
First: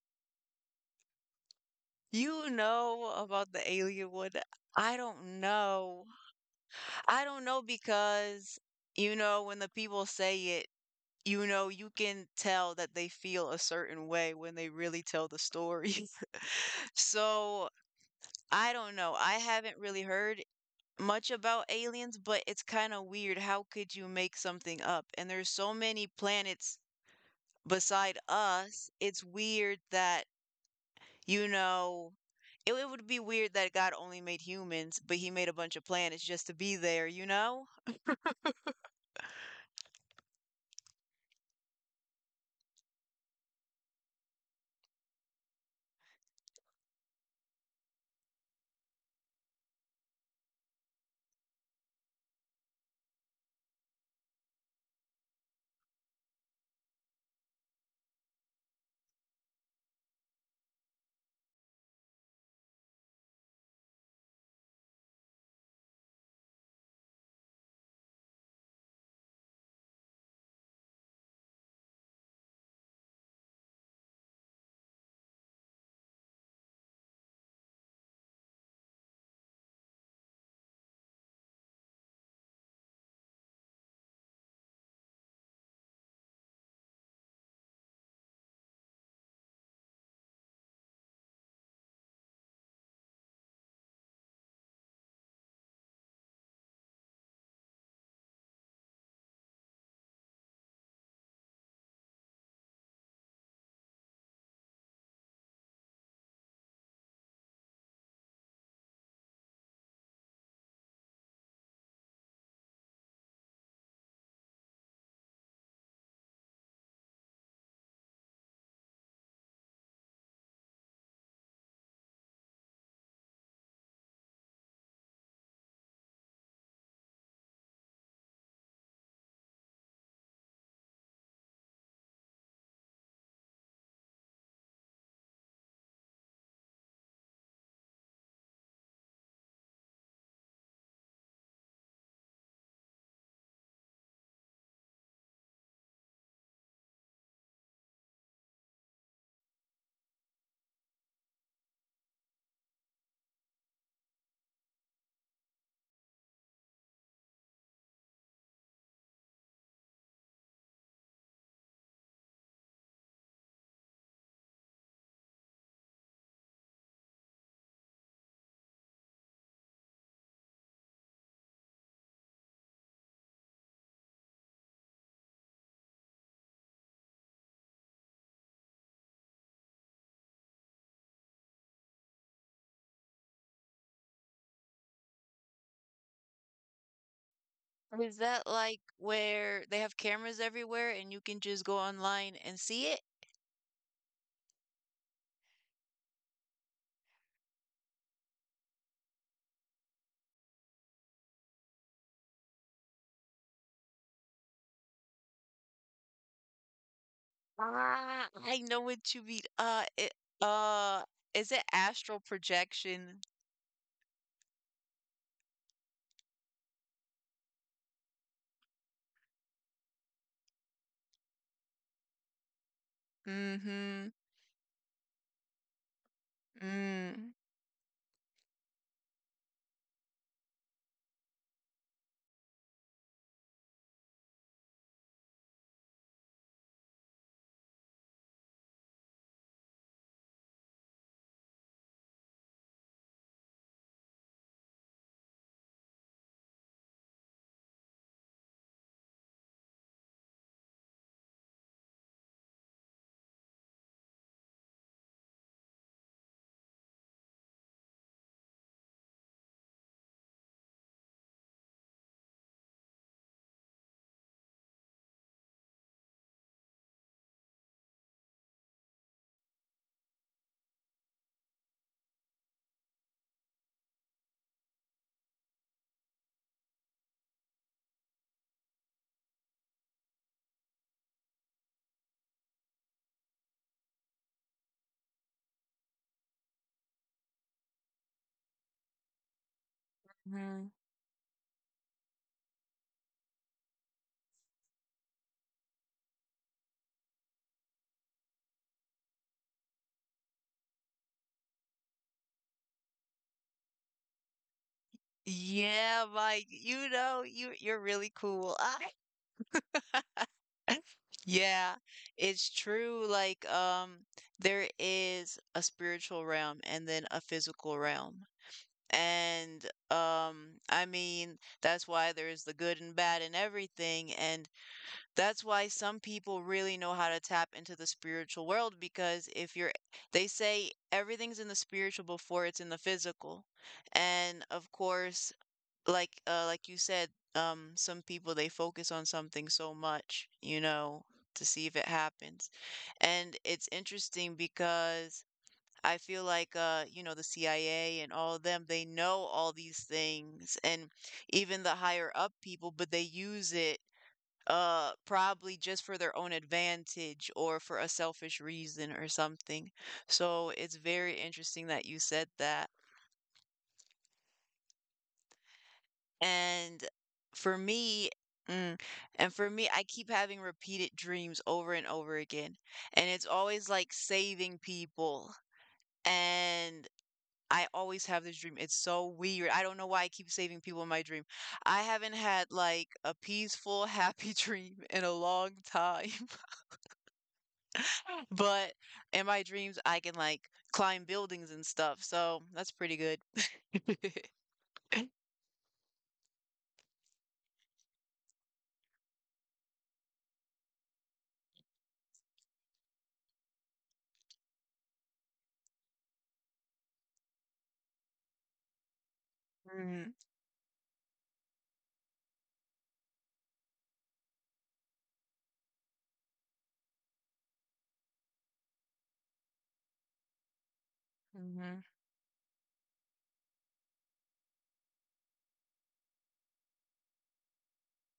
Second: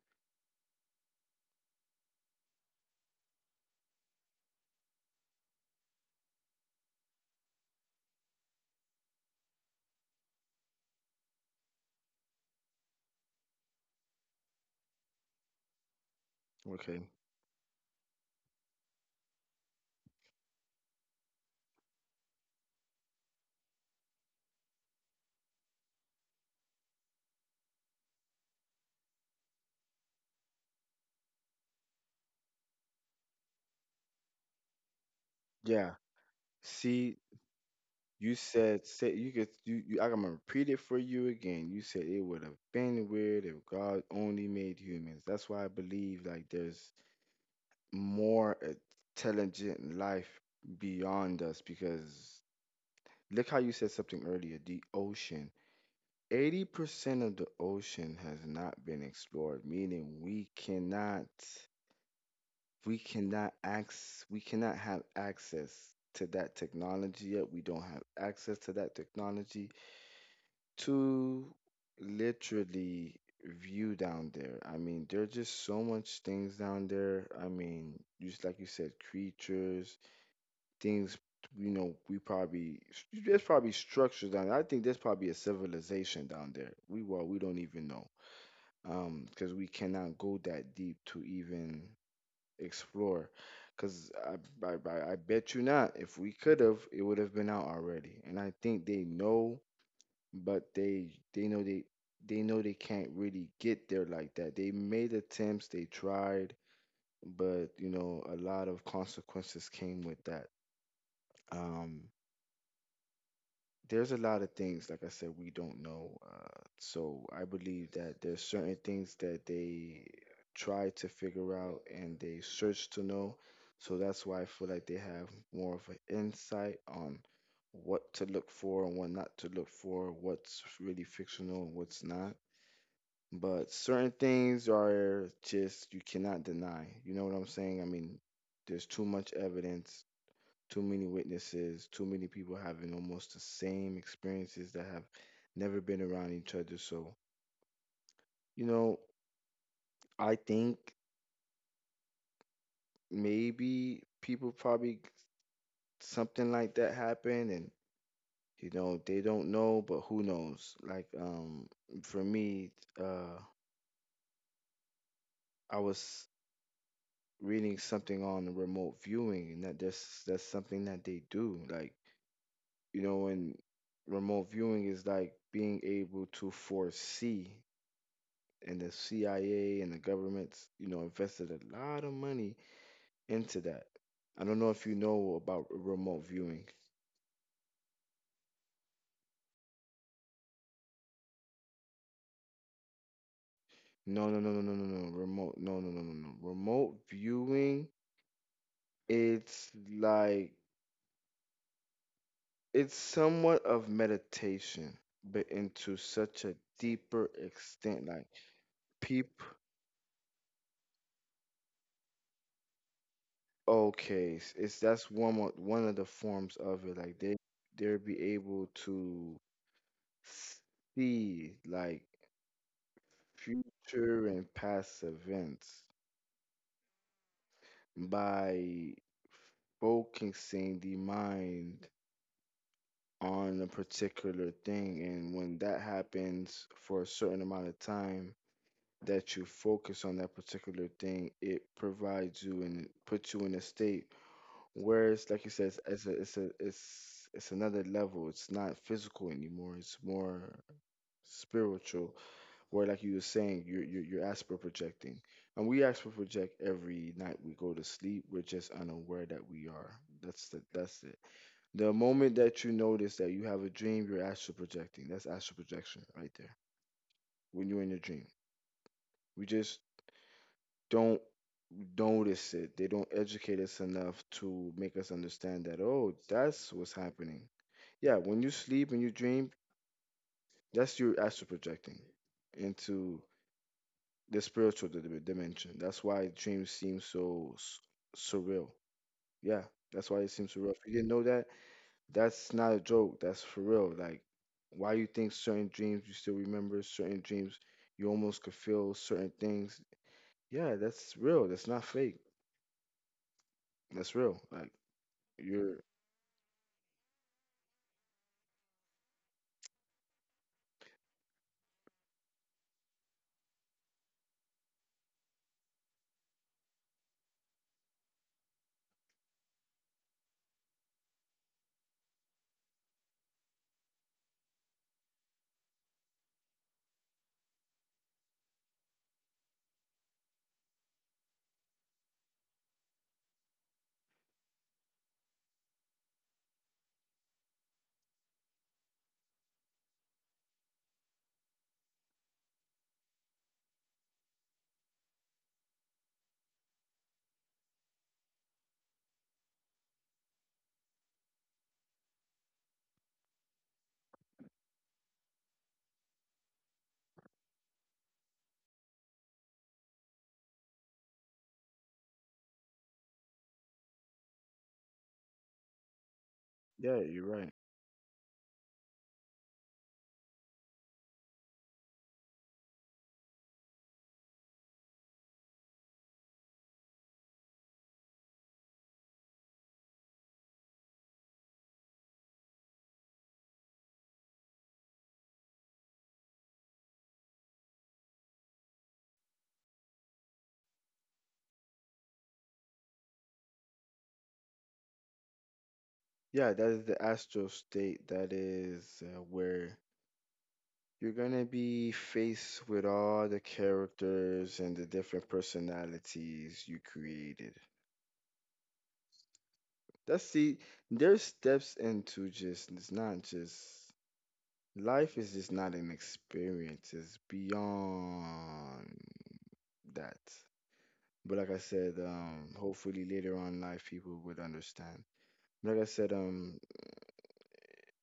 You know about the alien one? I don't know. I don't know because, you know, when the people say it, you know, you can tell that they feel a certain way when they really tell the story. Okay. So I don't know. I haven't really heard much about aliens, but it's kind of weird. How could you make something up? And there's so many planets beside us. It's weird that, you know, it would be weird that God only made humans, but he made a bunch of Yeah. planets just to be there, See, you know? you said say you could you, you I'm gonna repeat it for you again. You said it would have been weird if God only made humans. That's why I believe like there's more intelligent life beyond us because look how you said something earlier, the ocean. 80% of the ocean has not been explored, meaning we cannot have access to that technology yet. We don't have access to that technology to literally view down there. I mean, there's just so much things down there. I mean, just like you said, creatures, things, you know, we probably there's probably structures down there. I think there's probably a civilization down there. We, well, we don't even know, because we cannot go that deep to even explore because I bet you not, if we could have, it would have been out already. And I think they know, but they know they they know they can't really get there like that. They made attempts, they tried, but you know, a lot of consequences came with that. um there's a lot of things, like I said, we don't know. So I believe that there's certain things that they try to figure out and they search to know. So that's why I feel like they have more of an insight on what to look for and what not to look for, what's really fictional and what's not. But certain things are just you cannot deny. You know what I'm saying? I mean, there's too much evidence, too many witnesses, too many people having almost the same experiences that have never been around each other. So, you know, I think maybe people probably something like that happened and you know, they don't know, but who knows? Like, for me, uh I was reading something on remote viewing, and that's something that they do. Like, you know, when remote viewing is like being able to foresee, and the CIA and the governments, you know, invested a lot of money into that. I don't know if you know about remote viewing. Is that like where they have cameras everywhere and you can just go online and see it? No, no, no, no, no, no, no. Remote, no, no, no, no, no. Remote viewing, it's like it's somewhat of meditation, but into such a deeper extent. Like Ah, I know what you peep, mean. Uh, is it astral projection? okay, it's that's one of the forms of it. Like they they'll be able to see like Mhm. future and past events Mm. by focusing the mind on a particular thing. And when that happens for a certain amount of time, that you focus on that particular thing, it provides you and it puts you in a state where it's like you said, it's another level. It's not physical anymore. It's more spiritual, where like you were saying, you're astral projecting, and we astral project every night we go to sleep. We're just unaware that we are. That's it. The moment that you notice that you have a dream, you're astral projecting. That's astral projection right there, when you're in your dream. We just don't notice it. They don't educate us enough to make us understand that, oh, that's what's happening. Yeah, when you sleep and you dream, that's your astral projecting into the spiritual dimension. That's why dreams seem so surreal. Yeah, that's why it seems Mhm. surreal. If you didn't know that, that's not a joke. That's for real. Like, why you think certain dreams you still remember, certain dreams you almost could feel certain things. Yeah, that's real. That's not fake. That's real. Like, you're, Yeah, Mike, you know, you're really cool. Yeah, it's true. Like, there is a spiritual realm and then a physical realm. And I mean, that's why there's the good and bad and everything. And that's why some people really know how to tap into the spiritual world because if you're, they say everything's in the spiritual before it's in the physical. And of course, like you said, some people they focus on something so much, you know, to see if it happens. And it's interesting because I feel like you know, the CIA and all of them, they know all these things and even the higher up people, but they use it probably just for their own advantage or for a selfish reason or something. So it's very interesting that you said that. And yeah, you're for right. me, mm, and for me, I keep having repeated dreams over and over again. And it's always like saving people. And I always have this dream. It's so weird. I don't know why I keep saving people in my dream. I haven't had like a peaceful, happy dream in a long time. But in my dreams, I can like climb buildings and stuff. So that's pretty good. Yeah, that is the astral state. That is where you're gonna be faced with all the characters and the different personalities you created. Mm, That's see, there's steps into just, it's not just life is just not an experience. It's beyond that. But like I mhm, said, hopefully later on in life people would understand. Like I said,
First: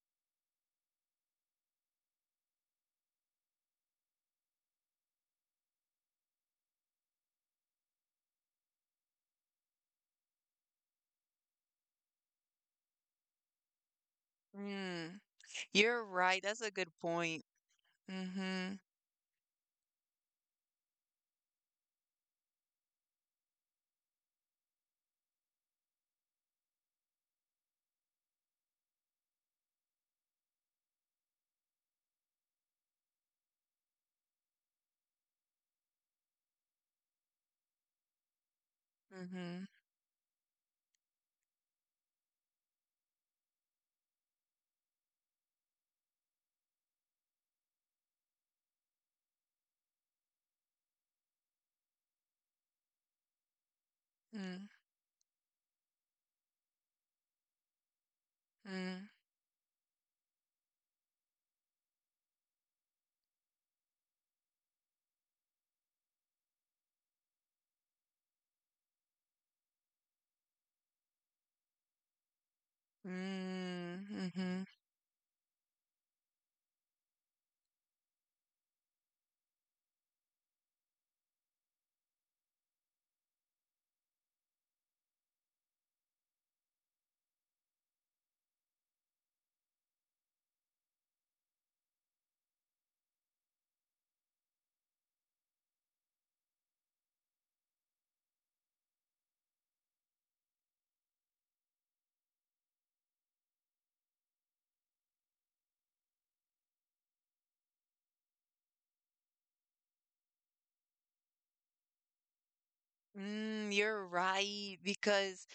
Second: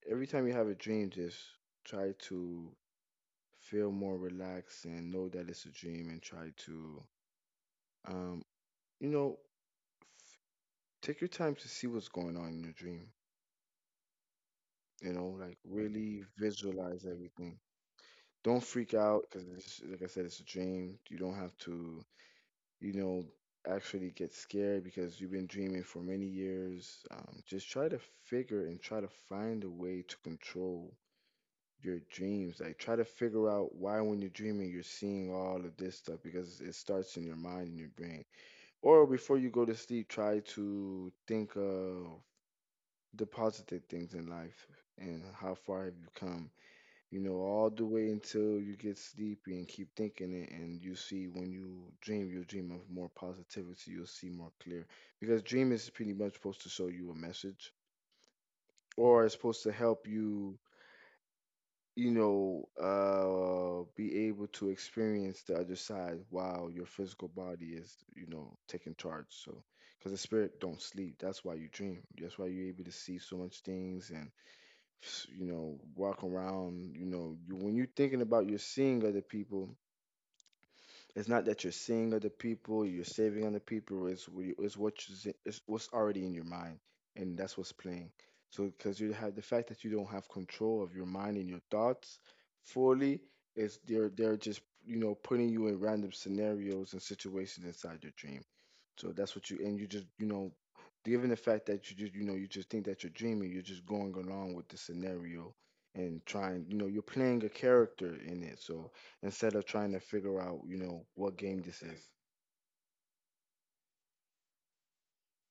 every time you have a dream, just try to feel more relaxed and know that it's a dream and try to um you know, take your time to see what's going on in your dream. mm. You know, like You're really right. That's a good visualize point. everything. Don't Mm-hmm. freak out because, like I said, it's a dream. You don't have to, you know, actually get scared because you've been dreaming for many years. Just try to figure and try to find a way to control your dreams. Like try to figure out why when you're dreaming you're seeing all of this stuff because it starts in your mind and your brain. Or before you Mm-hmm. go to sleep, try to think of the positive things in life and how far have you come, you know, all the way until you get sleepy and keep thinking it, and you see when you dream, you dream of more positivity. You'll see more Mm-hmm. clear because dream is pretty much supposed to show you a message, or it's supposed to help you, you know, be able to experience the other side while your physical body is, you know, taking charge. So because the spirit don't sleep, that's why you dream. That's why you're able to see so much things Mm-hmm. and Mm-hmm. you know, walk around. You know, when you're thinking about you're seeing other people, it's not that you're seeing other people, you're saving other people. It's, what you, it's what's already in your mind, and that's what's playing. So, because you have the fact that you don't have control of your mind and your thoughts fully, is they're just, you know, putting you in random scenarios and situations inside your dream. So that's what you, and you just, you know, given the fact that you just, you know, you just think that you're dreaming, you're just going along with the scenario and trying, you know, you're playing a character in it. So instead of trying to figure out, you know, what game this is, Mm, you're right because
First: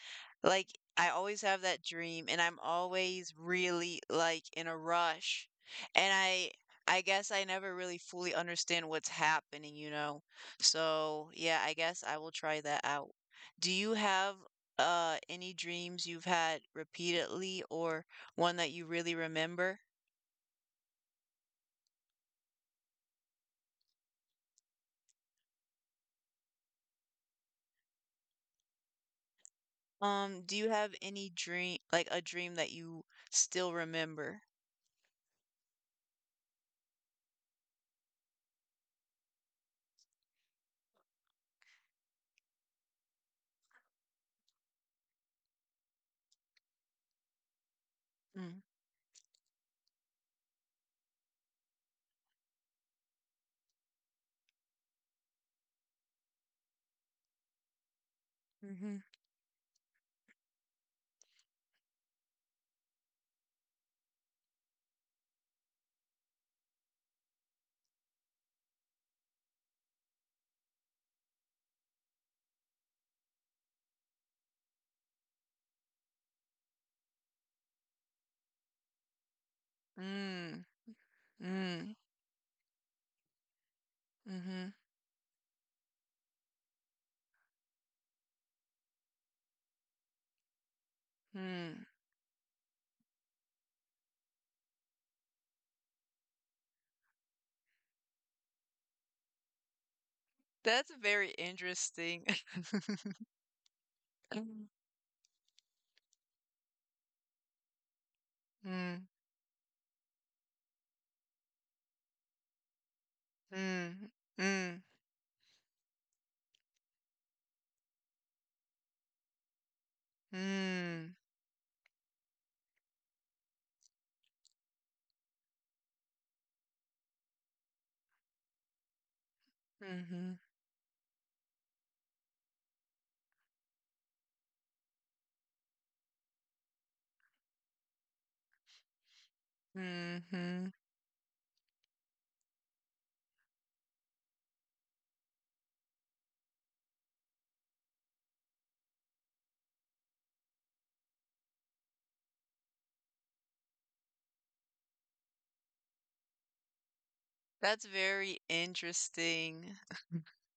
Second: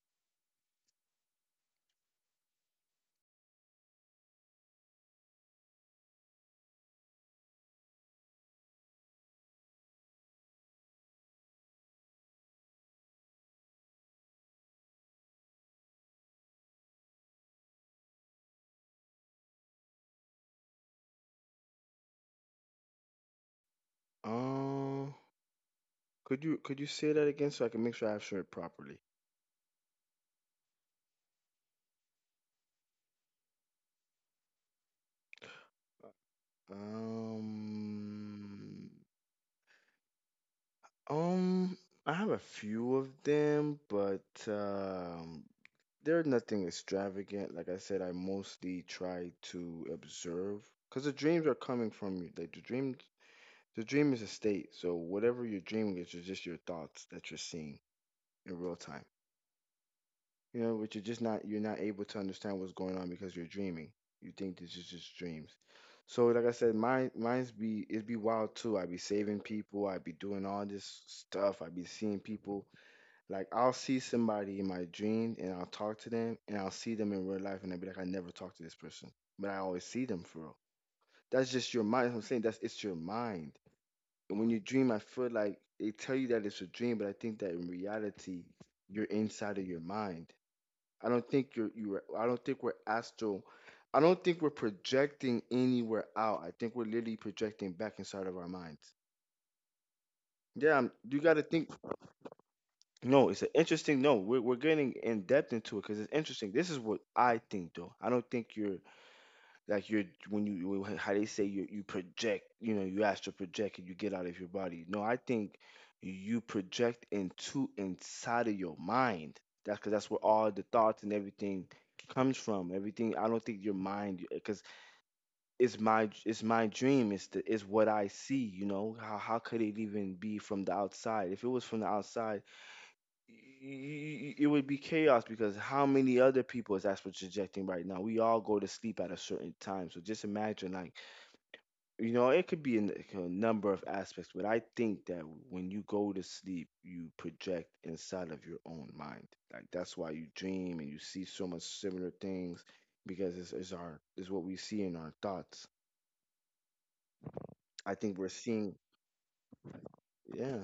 like I always have that dream and I'm always really like in a rush. And I guess I never really fully understand what's happening, you know. So, yeah, I guess I will try that out. Do you have any dreams you've had repeatedly or one that you really remember? um, could you say that again so I can make sure I have it properly? Do you have any dream like a dream that you still remember? Um, um, I have a few of them, but there's nothing extravagant. Like I said, I Mm. mostly try to observe because the dreams are coming from you. Like the dream is a state. So whatever you're dreaming is just your thoughts that you're seeing in real Mm-hmm. time. You know, which you're just not you're not able to understand what's going on because you're dreaming. You think this is just dreams. So like I said, mine's be, it be wild too. I be saving people. I be doing all this stuff. I be seeing people, like I'll see somebody in my dream and I'll talk to them and I'll see them in real life and I'll be like, I never talked to this person. But I always see them for real. Mm. That's just your Mm. mind. I'm saying that's it's your mind. And when you Mhm. dream, I feel like they tell you that it's a dream, but I think that in reality, you're inside of your mind. I don't think you're Mm. you are I don't think we're astral. I don't think we're projecting anywhere out. I think we're literally projecting back inside of our minds. Yeah, That's you very got to think. interesting. No, it's an interesting. No, we're Mm. getting in depth into it because it's interesting. This is what I think, though. I don't think you're, Mm, like, you're, when you, how they say you project. You know, you astral project and you mm, get out of your mm, body. No, I think you project into inside of your mind. That's because that's where all the thoughts and mm. everything comes from. Everything. I don't think your mind, because it's my dream. It's what I see. You know, how could it even Mhm, be from the outside? If it was from the outside, it would be chaos, because how many other people is that's what's projecting right now? We all go to sleep at a certain time, so just imagine, mhm. like, you know, it could be in, like, a number of aspects, but I think that when you go to sleep, you project inside of your own mind. Like, that's why you dream and you see so much similar things, because it's our, is what we see in our thoughts. That's I think we're very seeing. interesting. Yeah.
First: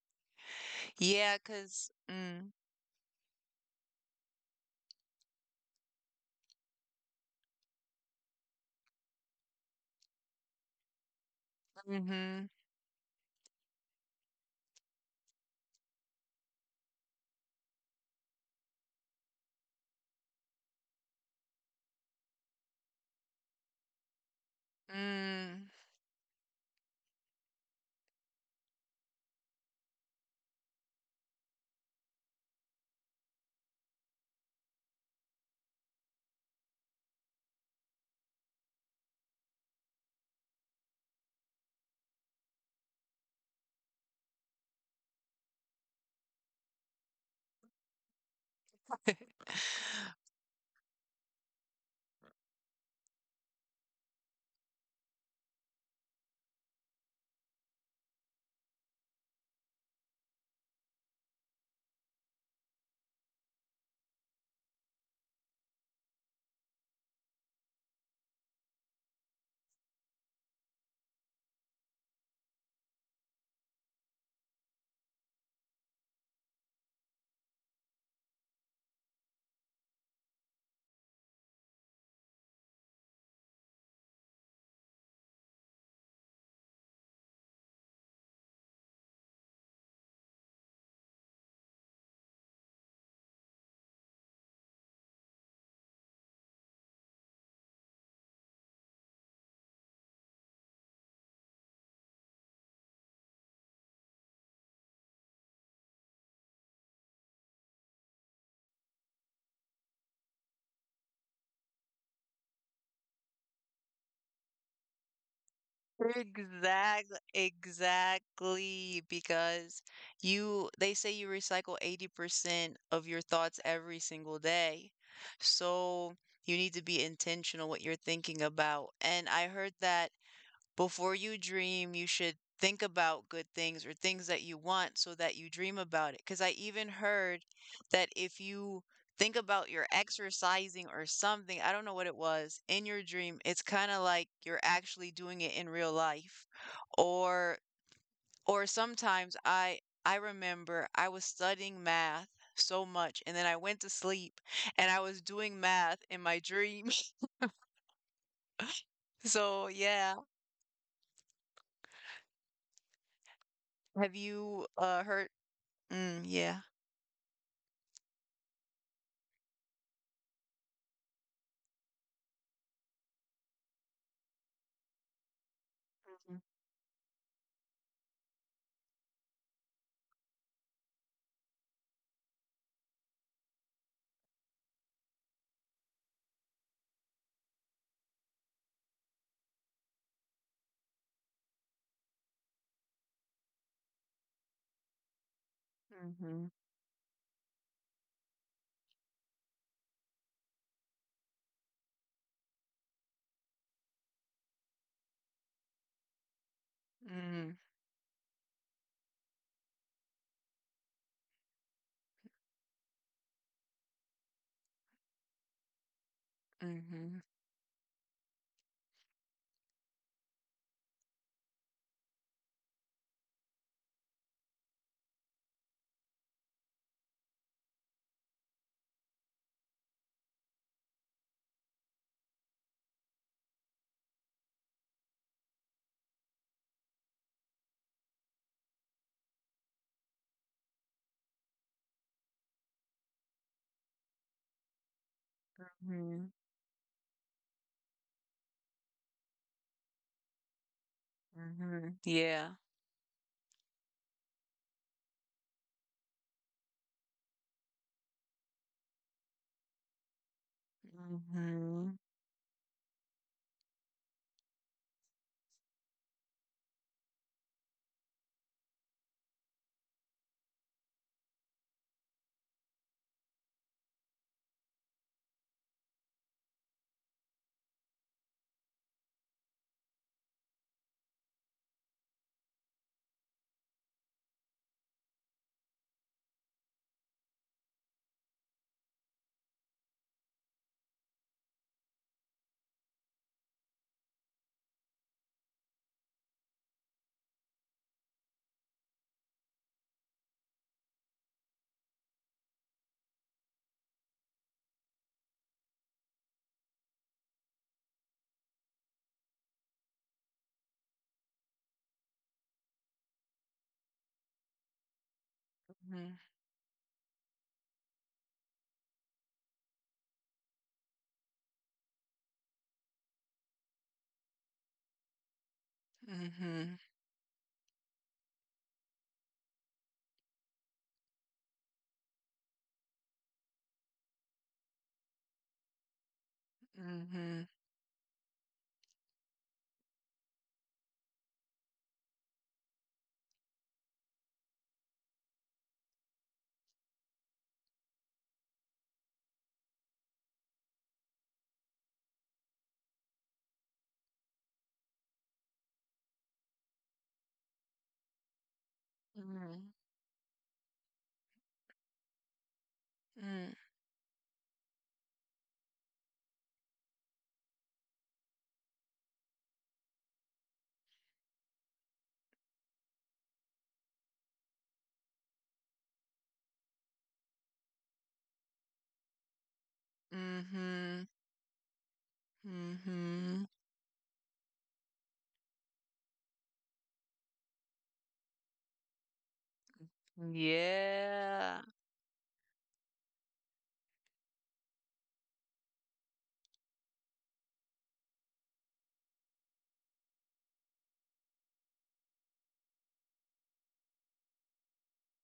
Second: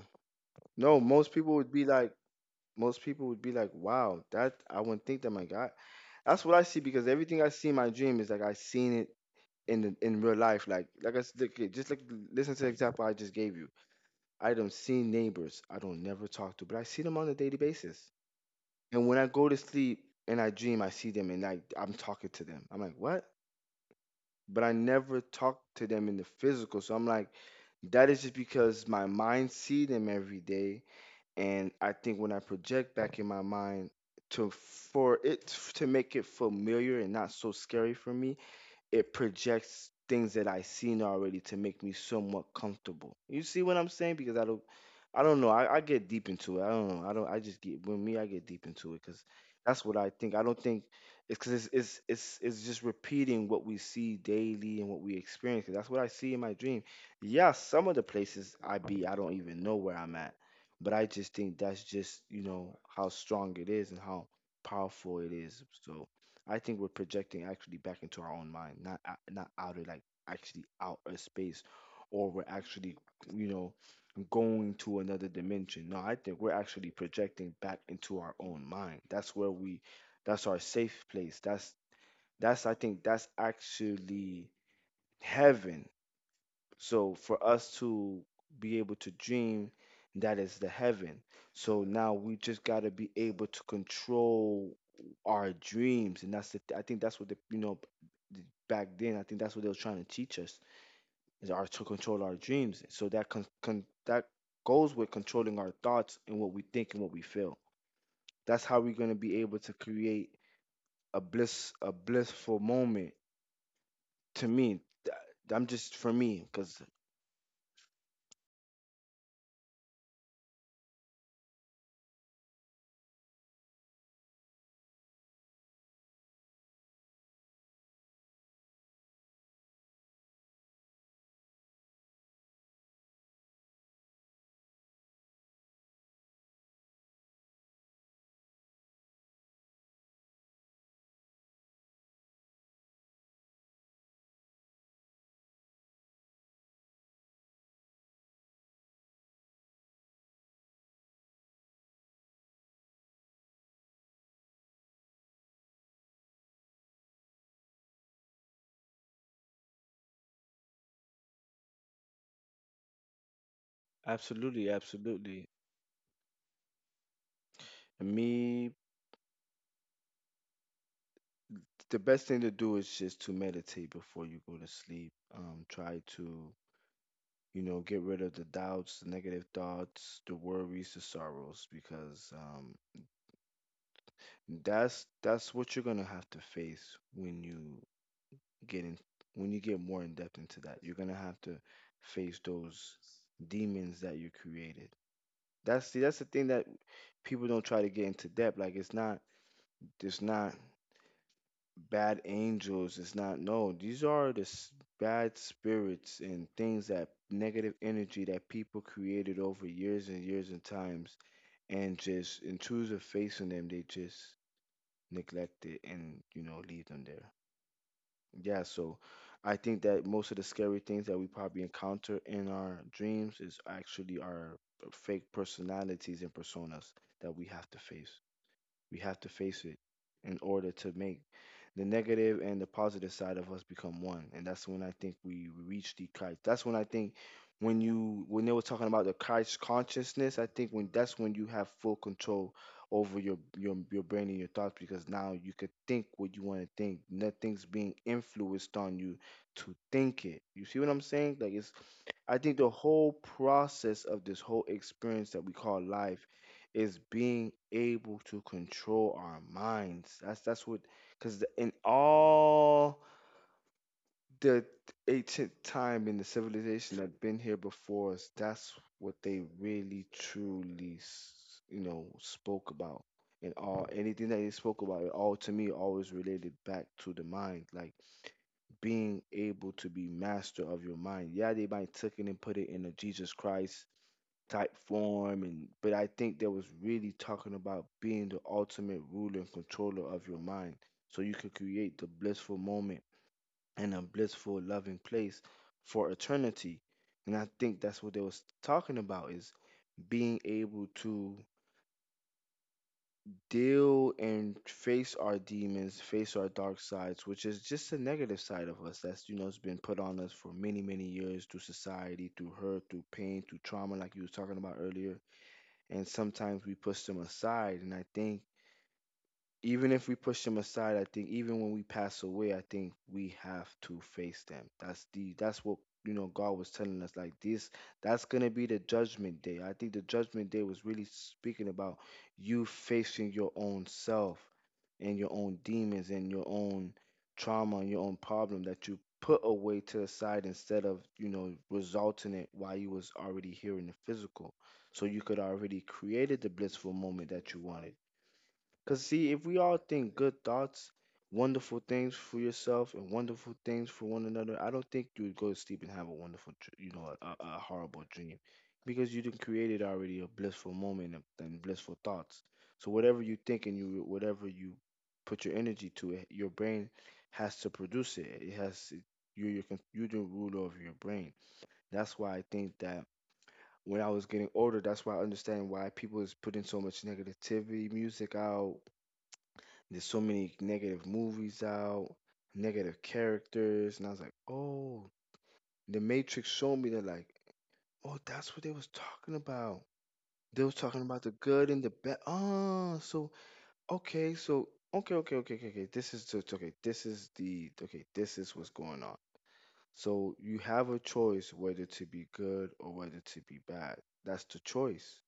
No, most Yeah, people would be 'cause like, most people would be like, wow, that I wouldn't think that, my God. That's what I see, because everything I see in my dream is like I seen it in real life. Like I s- like, it- just like listen mhm, to the example I just gave you. I don't see neighbors I don't never talk to, but I see them on a daily basis. And when I go to sleep and I dream, I see them and I'm talking to them. I'm like, what? But I never talk mm. to them in the physical. So I'm like, that is just because my mind see them every day, and I think when I project back in my mind to for it to make it familiar and not so scary for me, it projects things that I seen already to make me somewhat comfortable. You see what I'm saying? Because I don't know. I get deep into it. I don't know. I don't. I just get with me. I get deep into it because that's what I think. I don't think it's because it's just repeating what we see daily and what we experience. 'Cause that's what I see in my dream. Yeah, some of the places I be, I don't even know where I'm at, but I just think that's just, you know, how strong it is and how powerful it is. So I think we're projecting actually back into our own mind, not outer, like actually outer space, or we're actually, you know, going to another dimension. No, I think we're actually projecting back into our own mind. That's where we, that's our safe place. That's I think that's actually heaven, so for us to be able to dream, that is the heaven. So now we just got to be able to control our dreams, and that's the, I think that's what the, you know, b- back then, I think that's what they were trying to teach us, is our to control our dreams. So that that goes with controlling our thoughts and what we think and what we feel. That's how we're gonna be able to create a blissful moment. To me, th- I'm just, for me, because Exactly, exactly, because you they say you recycle 80% of your thoughts every single day. So you need to be intentional what you're thinking about. And I heard that before you dream, you should think about good things or things that you want so that you dream about it. Because I even heard that if you think about your exercising or something, I don't know what it was, in your dream, it's kind of like you're actually doing it in real life. Or or sometimes I remember I was studying math so much and then I went to sleep and I was doing math in my dream. So yeah, have you absolutely, heard? absolutely. Mm, yeah. Me, the best thing to do is just to meditate before you go to sleep. Try to, you know, get rid of the doubts, the negative thoughts, the worries, the sorrows, because that's what you're gonna have to face when get in, when you get more in depth into that. You're gonna have to face those demons that you created. That's the Mhm. thing that people don't try to get into depth. Like, it's not, it's not bad angels. It's not. No. These are bad spirits and things, that Mm. negative energy that people created over years and years and times, and just in choose of facing them, they just neglect it and, you know, leave them Mhm. there. Yeah, so I think that most of the scary things that we probably encounter in our dreams is actually our fake personalities and personas that we have to face. We have to face it in order to make the negative and the positive side of us become one. And that's when I think we reach the kite. That's when I think, when you when they were talking about the kite consciousness, I think when, that's when you have full control over your brain and your thoughts, because now you could think Mhm. what you want to think. Nothing's being influenced on you to think it. You see what I'm saying? Like, it's, Mhm. I Yeah. think the whole process of this whole experience that we call life is being able to control our minds. That's what because in Mhm. all the ancient time, in the civilization that been here before us, that's what they really truly spoke about. And all, anything that they spoke about, it all, to me, always related back to the mind, like being able to be master of your mind. Yeah, they might took it and put it in a Jesus Christ type form, and but I think that was really talking about being the ultimate ruler and controller of your mind, so you could create the blissful moment and a blissful loving place for eternity. And I think that's what they was talking about, is being able to deal and face our demons, face our dark sides, which is just a negative side of us that's, you know, has been put on us for many, many years, through society, through hurt, through pain, through trauma, like you was talking about earlier, and sometimes we push them aside. And I think, even if we push them aside, I think even when we pass away, I think we have to face them. That's what, you know, God was Mhm. telling us, like, this, that's going to be the judgment day. I think the judgment day was really speaking about you facing your own self and your own demons and your own Mhm. trauma and your own problem that you put away to the side instead of, you know, resulting it while you was already here in the physical. So you could already created the blissful moment that you wanted. Because, see, if we all think good thoughts, wonderful things for yourself, and wonderful things for one another, I don't think you would go to sleep and have a wonderful, a horrible dream. Because you done created Mhm. already a blissful moment and, blissful thoughts. So, whatever you think Mm. and you, whatever you put your energy to it, your brain has to produce it. You're the ruler over your brain. That's why I think that when I was getting older, that's why I understand why people is putting so much negativity music out, there's so many negative Mm. movies out, negative Mhm. characters, and I was like, oh, The Matrix showed me that, like, oh, that's what they was talking about. Mhm. They was talking about the Yeah. good and the bad. Ah, so okay, so okay, okay, okay, okay, okay. This is the okay. This is the okay. This is what's going on. So you have a choice whether to be good or whether to be bad. That's the choice.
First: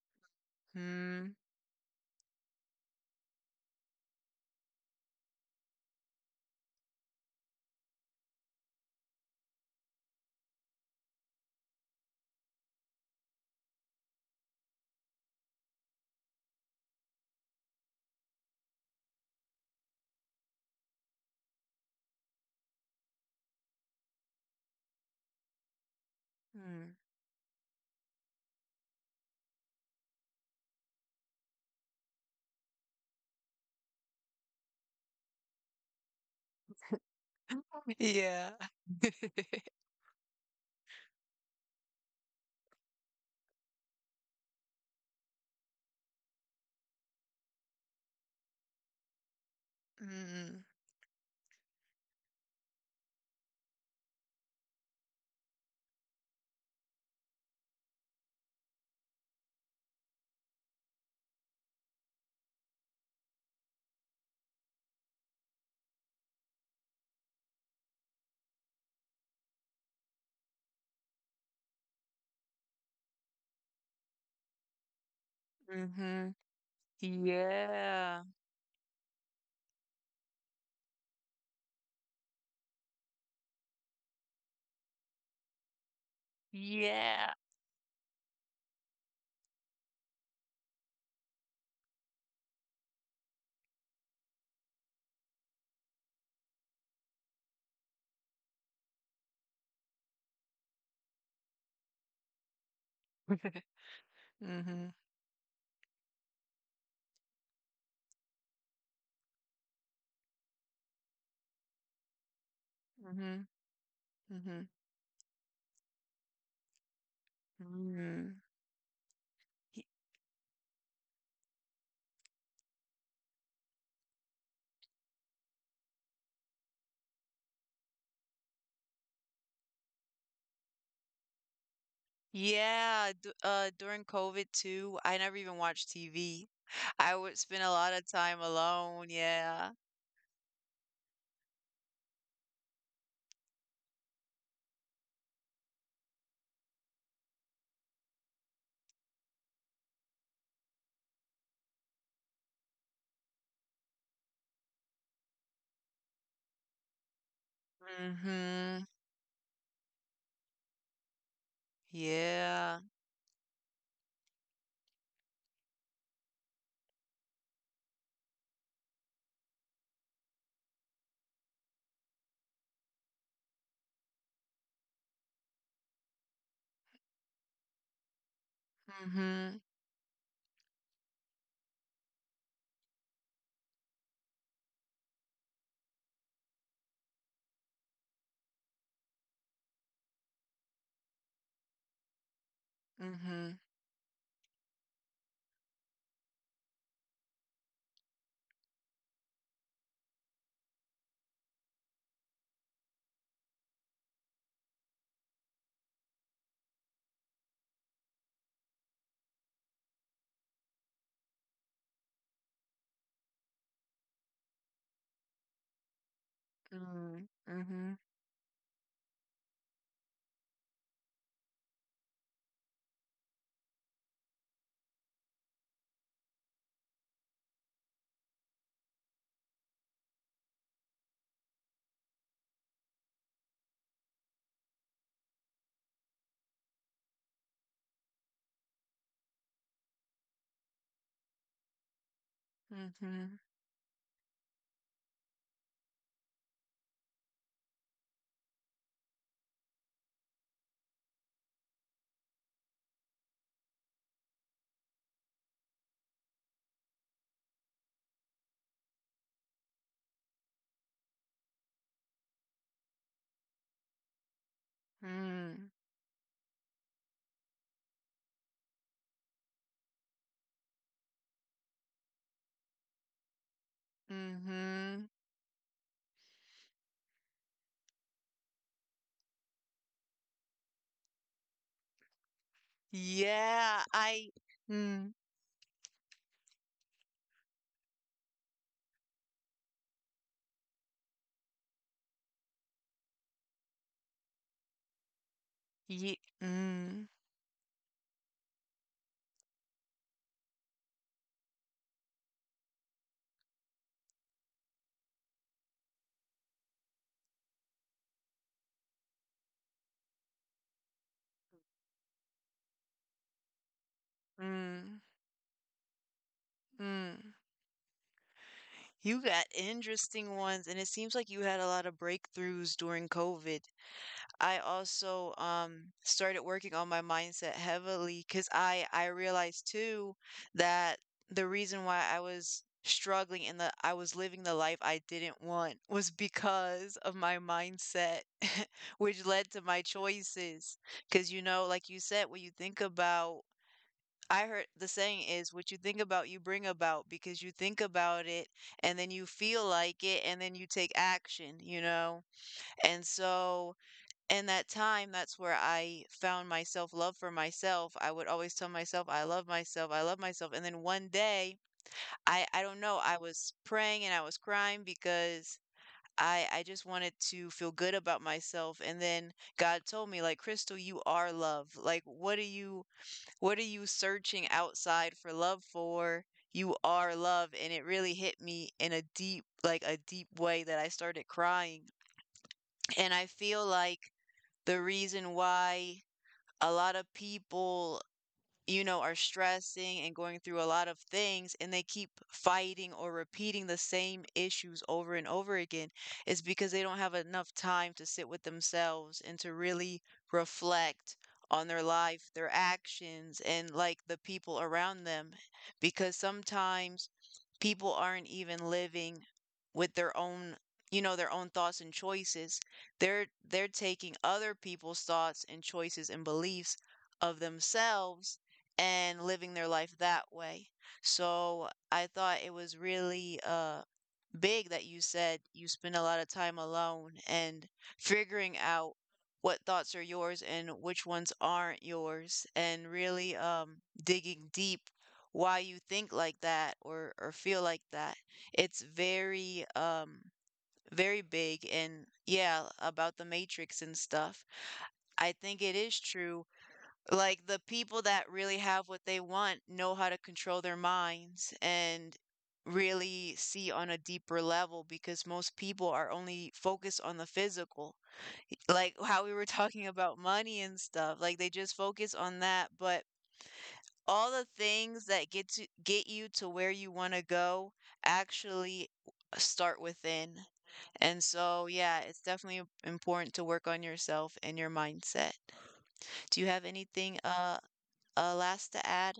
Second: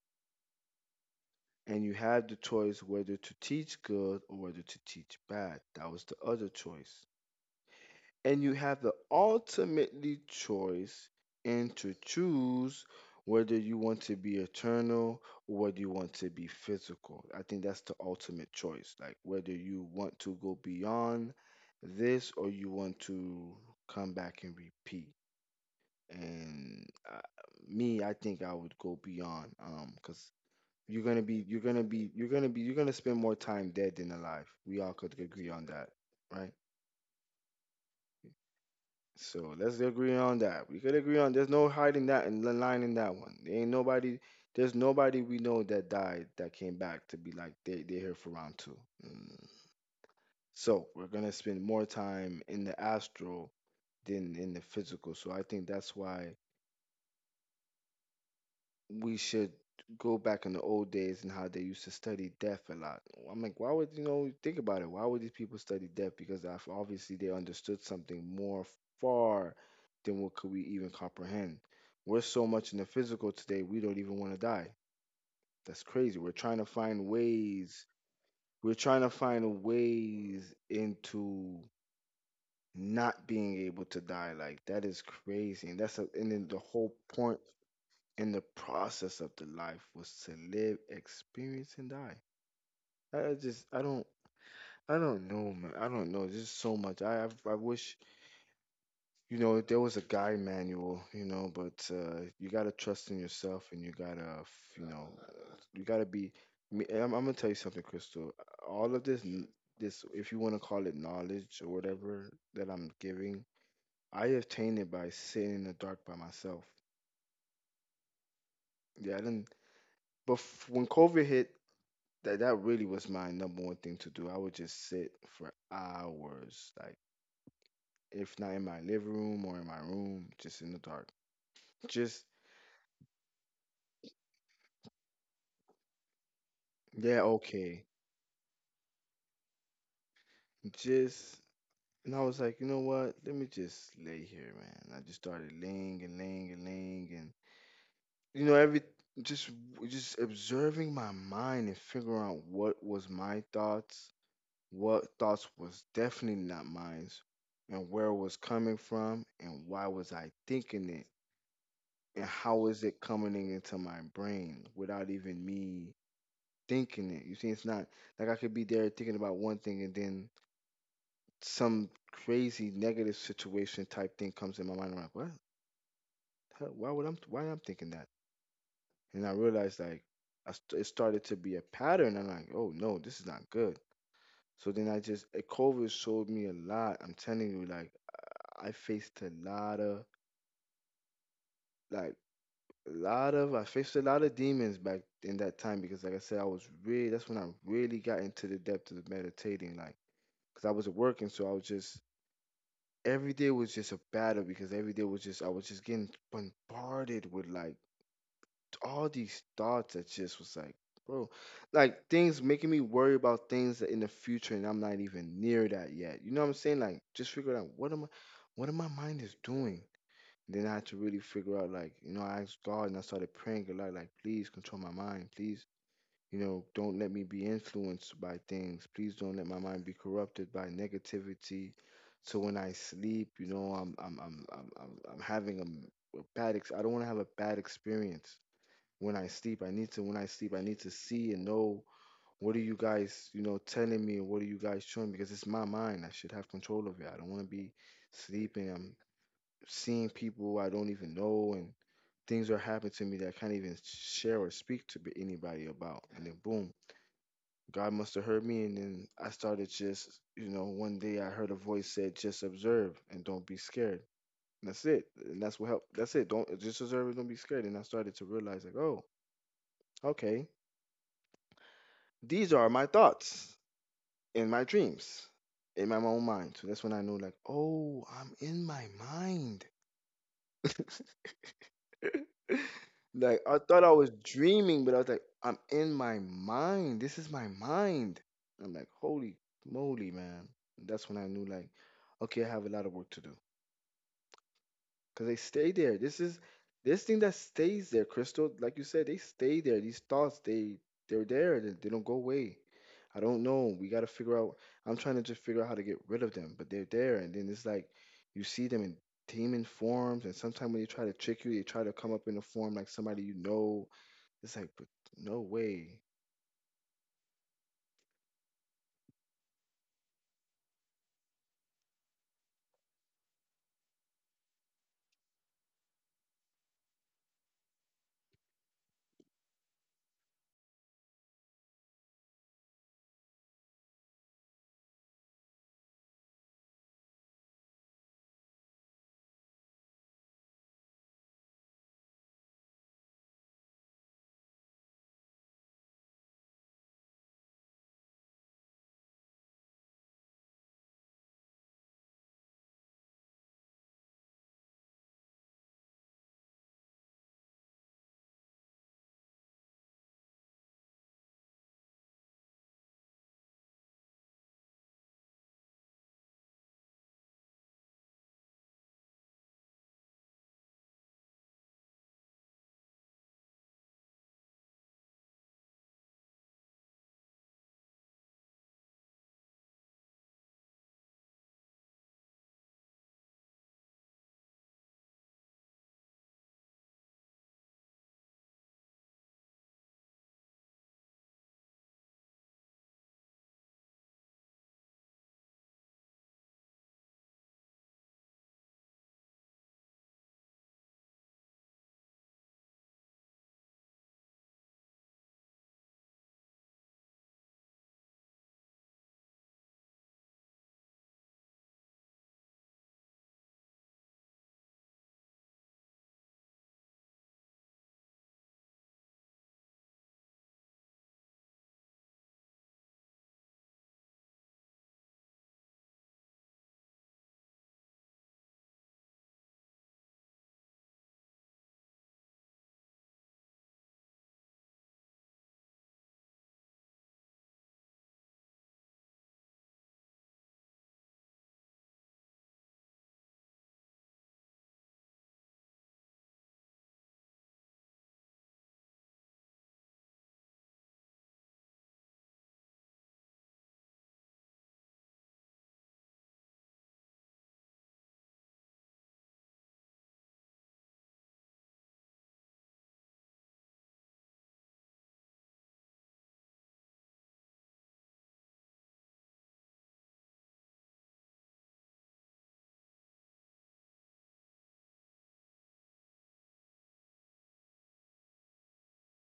Mm. And you have the choice whether to teach good or whether to teach bad. That was the other choice. And you have the ultimately choice and to choose whether you want to be eternal or whether you want to be physical. I think that's the ultimate choice, like whether you want to go beyond this or you want to come back and repeat. And Mm. Me, I think I would go beyond, because you're gonna spend more time dead than alive. We all could agree on that, right? Yeah. So let's agree on that. We could agree on there's no hiding that and lying in that one. There ain't nobody There's nobody we know that died that came back to be like they're here for round two. Mm. Mm. So we're gonna spend more time in the astral than in the physical. So I think that's why we should go back in the old days and how they used to study death a lot. I'm like, why would you know? Think about it. Why would these people study death? Because obviously they understood something more far than what could we even comprehend. We're so much in the physical today, we don't even want to die. That's crazy. We're Mhm. trying to find ways. Yeah. We're trying to find ways into not being able to die. Like that is crazy, and and then the whole point Yeah. and the process of the life was to live, experience, and die. I just, I don't know, man. I don't know. There's so much. I wish, there was a guide manual, but you gotta trust in yourself, and you gotta, f- you Mhm. know, you gotta be. I'm gonna tell you something, Crystal. All of this, this, if you wanna call it knowledge or whatever that I'm giving, Mhm. I Mhm. obtained it by sitting in the dark by myself. Mm. Yeah, I didn't. But when COVID hit, that really was my number one thing to do. I would just sit for hours, like if not in my living room or in my room, just in the dark. Just Yeah, d during COVID too, I never even watched TV. Yeah, I would spend a okay. lot of time alone. Yeah. Just And I was like, "You know what? Let me just lay here, man." I just started laying and laying and laying and you know every just just observing my mind and figuring out what was my thoughts, what thoughts was definitely not mine, and where it was coming Mm-hmm. from and why was I thinking it and how is Yeah. it coming into my brain without even me thinking it? You see, it's not like I could be there thinking about one thing and then some crazy negative situation type thing comes in my mind. I'm like, what? Hell? Why I am thinking that? And I Mm-hmm. realized like it started to be a pattern. I'm like, oh no, this is not good. So then COVID showed me a lot. I'm telling you, like I faced a lot of like a lot of Mm-hmm. I faced a lot of demons back in that time because, like I said, I was really that's when I really got into the depth of meditating. Like, because I was working, so I was just every day was just a battle because every day was just I was just getting bombarded with like all these thoughts that just was like, bro, like things making me worry about things that in the future, and I'm not even near that yet. You know what I'm saying? Like, just figure out Mm-hmm. What am my mind is doing. Then I had to really figure out, like, you know, I asked God and I started praying a lot, like, please control my mind. Please, you know, don't let me be influenced by things. Please don't let my mind be corrupted by negativity. So when I sleep, you know, I'm having a, m- a bad ex- I don't want to have a bad experience when I sleep. I need to When I sleep, I need to see and know what are you guys, you Mm-hmm. know, telling me and what are you guys showing me? Because it's my mind. I should have control of it. I don't want to be sleeping. I'm seeing people I don't even know and things are happening to me that I can't even share or speak to anybody about. And then boom, God must have heard me. And then I started just, you know, one day I heard a voice said, "Just observe and don't be scared." And that's it. And that's what Mm-hmm. helped. That's it. Don't just observe and don't be scared. And I started to realize, like, oh, okay, these are my thoughts in my Mm-hmm. dreams, in my own mind. So that's when I knew, like, oh, I'm in my mind. Like I thought Yeah. I was I. dreaming, but I was Mm. like, I'm in my mind. This is my mind. I'm like, holy moly, man. And that's when I knew like, okay, I have a lot of work to do. Cause they stay there. This Ye is this Mm. thing that stays there, Crystal. Like you said, they stay there. These thoughts, they're there. They don't go away. I don't know. We gotta figure out. I'm trying to just figure out how to get rid of them, but they're there. And then it's like you see them in demon forms, and sometimes when they try to trick you, they try to come up in a form like somebody you know. It's like, but Mm. no way. Mm. You got interesting ones, and it seems like you had a lot of breakthroughs during COVID. I also, started working on my mindset heavily because I realized too that the reason why I was struggling and that I was living the life I didn't want was because of my mindset, which led to my choices. Because you know, like you said, what you think about. I heard the saying is what you think about, you bring about because you think about it and then you feel like it and then you take action, you know? And so in that time, that's where I found myself love for myself. I would always tell myself, I love myself, I love myself. And then one day, I don't know, I was praying and I was crying because I just wanted to feel good about myself. And then God told me, like, Crystal, you are love. Like, what are you searching outside for love for? You are love. And it really hit me in a deep, like a deep way that I started crying. And I feel like the reason why a lot of people, you know, are stressing and going through a lot of things and they keep fighting or repeating the same issues over and over again, it's because they don't have enough time to sit with themselves and to really reflect on their life, their actions, and like the people around them. Because sometimes people aren't even living with their own, you know, their own thoughts and choices. They're taking other people's thoughts and choices and beliefs of themselves and living their life that way. So I thought it was really big that you said you spend a lot of time alone and figuring out what thoughts are yours and which ones aren't yours and really digging deep why you think like that or feel like that. It's very very big and yeah, about the matrix and stuff. I think it is true like, the people that really have what they want know how to control their minds and really see on a deeper level because most people are only focused on the physical. Like how we were talking about money and stuff. Like they just focus on that, but all the things that get you to where you want to go actually start within. And so, yeah, it's definitely important to work on yourself and your mindset. Do you have anything last to add?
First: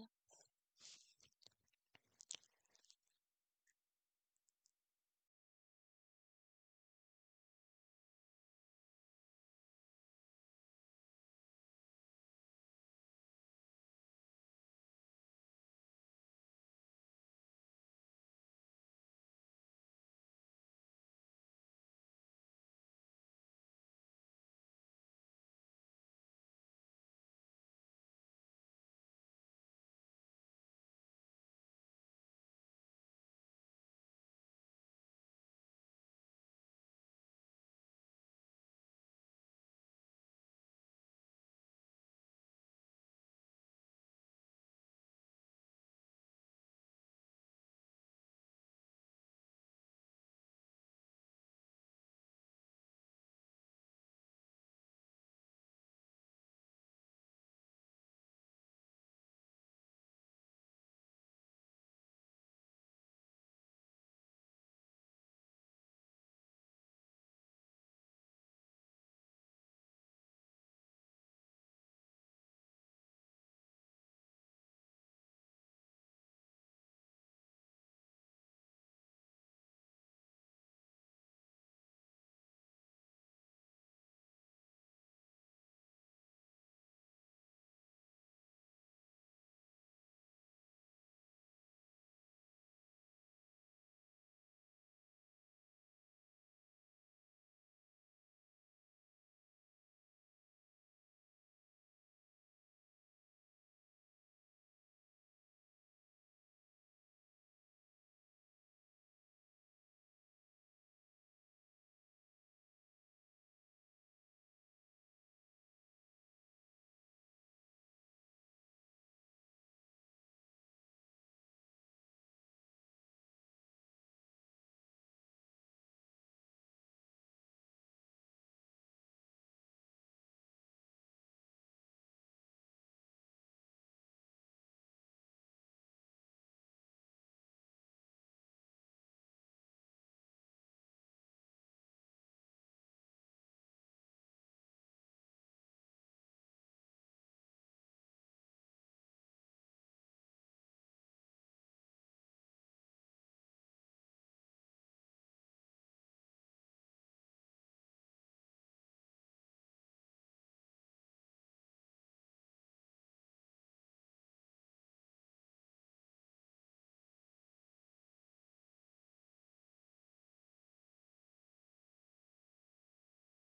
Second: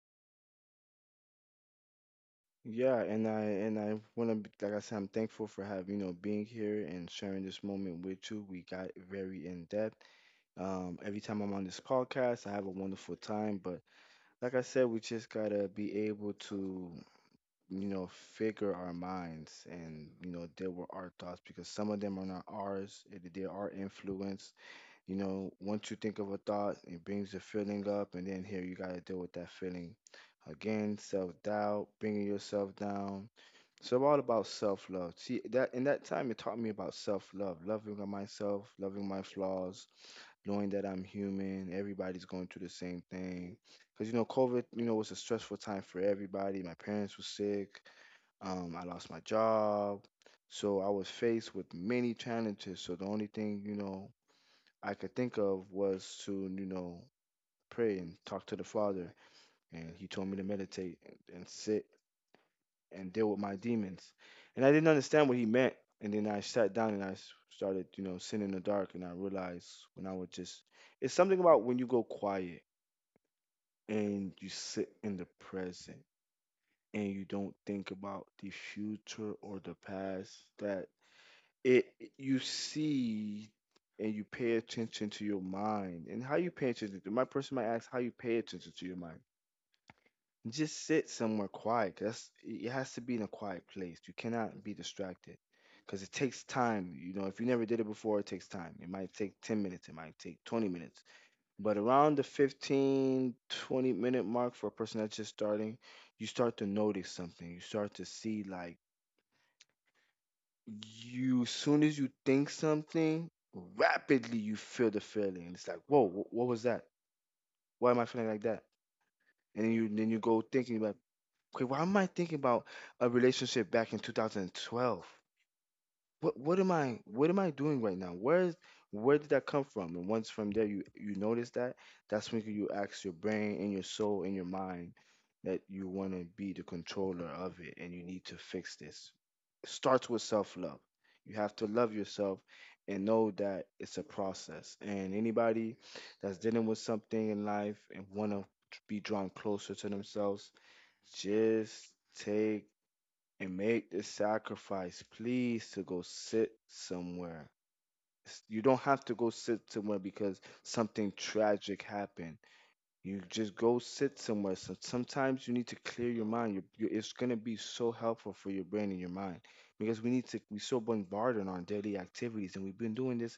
Yeah, and I wanna be, like I said, I'm thankful for having you know being here and sharing this moment with you. We got very in depth. Every time I'm on this podcast, I have a wonderful time. But like I said, we just gotta be able to you know figure our minds and you know deal with our thoughts because some of them are not ours. They are influenced. You know, once you think of a thought, it brings the feeling up, and then here you got to deal with that feeling. Again, self-doubt, bringing yourself down. So all about self-love. See, that in that time it taught me about self-love, loving myself, loving my flaws, knowing that I'm human, everybody's going through the same thing. Cuz you know, COVID, you know, was a stressful time for everybody. My parents were sick. I lost my job. So I was faced with many challenges. So the only thing, you know, I could think of was to, you know, pray and talk to the Father. And he told me to meditate and sit and deal with my demons. And I didn't understand what he meant. And then I sat down and I started, you know, sitting in the dark. And I realized when I would just, it's something about when you go quiet and you sit in the present and you don't think about the future or the past that it you see and you pay attention to your mind and how you pay attention to my person might ask how you pay attention to your mind. Just sit somewhere quiet, 'cause that's it has to be in a quiet place. You cannot be distracted because it takes time. You know, if you never did it before, it takes time. It might take 10 minutes. It might take 20 minutes. But around the 15-20 minute mark, for a person that's just starting, you start to notice something. You start to see like you soon as you think something, rapidly you feel the feeling. It's like, whoa, what was that? Why am I feeling like that? And then you go thinking about, okay, why am I thinking about a relationship back in 2012? What am I doing right now? Where is where did that come from? And once from there, you notice that, that's when you ask your brain and your soul and your mind that you want to be the controller of it and you need to fix this. Starts with self love. You have to love yourself and know that it's a process. And anybody that's dealing with something in life and want to be drawn closer to themselves, just take and make the sacrifice, please, to go sit somewhere. You don't have to go sit somewhere because something tragic happened. You just go sit somewhere. So sometimes you need to clear your mind. It's going to be so helpful for your brain and your mind because we need to, we're so bombarded on daily activities. And we've been doing this.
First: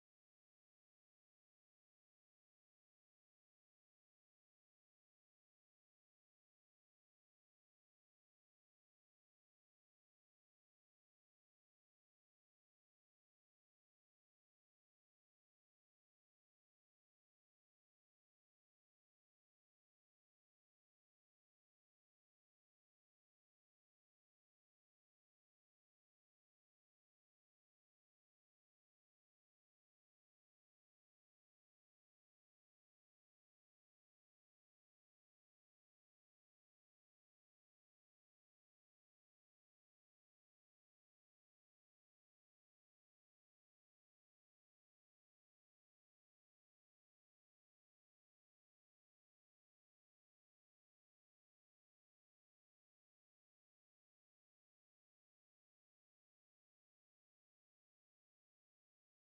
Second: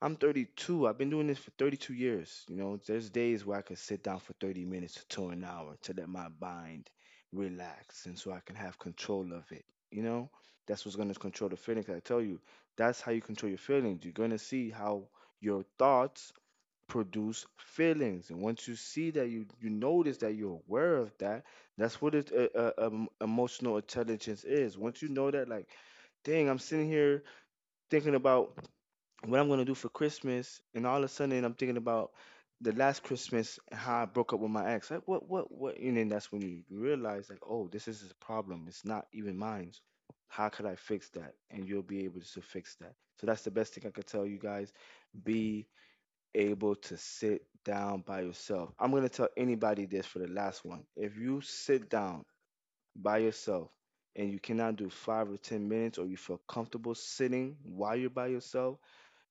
I'm 32. I've been doing this for 32 years. You know, there's days where I could sit down for 30 minutes to an hour to let my mind relax and so I can have control of it. You know, that's what's going to control the feelings. I tell you, that's how you control your feelings. You're going to see how your thoughts produce feelings. And once you see that, you notice that you're aware of that. That's what it emotional intelligence is. Once you know that, like, dang, I'm sitting here thinking about what I'm gonna do for Christmas, and all of a sudden I'm thinking about the last Christmas and how I broke up with my ex. Like, what, what? And then that's when you realize, like, oh, this is a problem. It's not even mine. How could I fix that? And you'll be able to fix that. So that's the best thing I could tell you guys. Be able to sit down by yourself. I'm going to tell anybody this for the last one. If you sit down by yourself and you cannot do 5 or 10 minutes, or you feel comfortable sitting while you're by yourself,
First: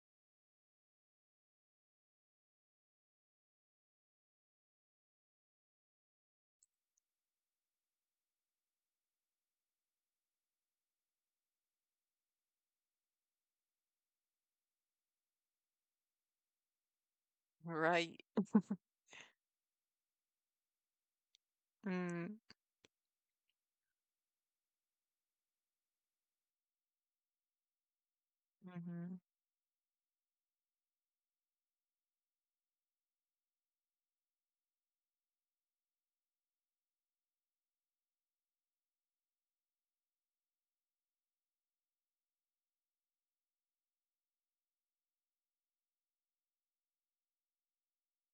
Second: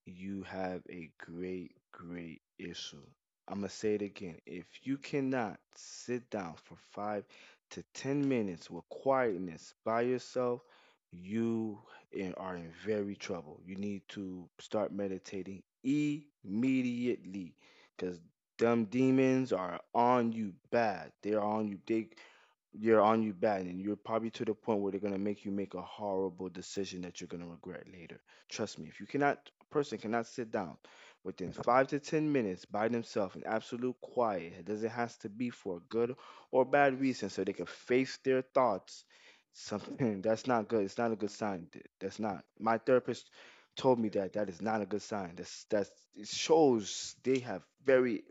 you have a great, great issue. I'm going to say it again. If you cannot sit down for 5 to 10 minutes with quietness by yourself, you are in very trouble. You need to start meditating immediately because Right. them demons are on you bad. They're on you. They Mm, You're on you bad and you're probably to the point where they're going to make you make a horrible decision that you're going to regret later. Trust me, if you mhm, cannot, a person cannot sit down within 5 to 10 minutes by themselves in absolute quiet. It doesn't has to be for a good or bad reason so they can face their thoughts. Something that's not good. It's not a good sign. Th- that's not My therapist told me that that is not a good sign. That's It shows they have very...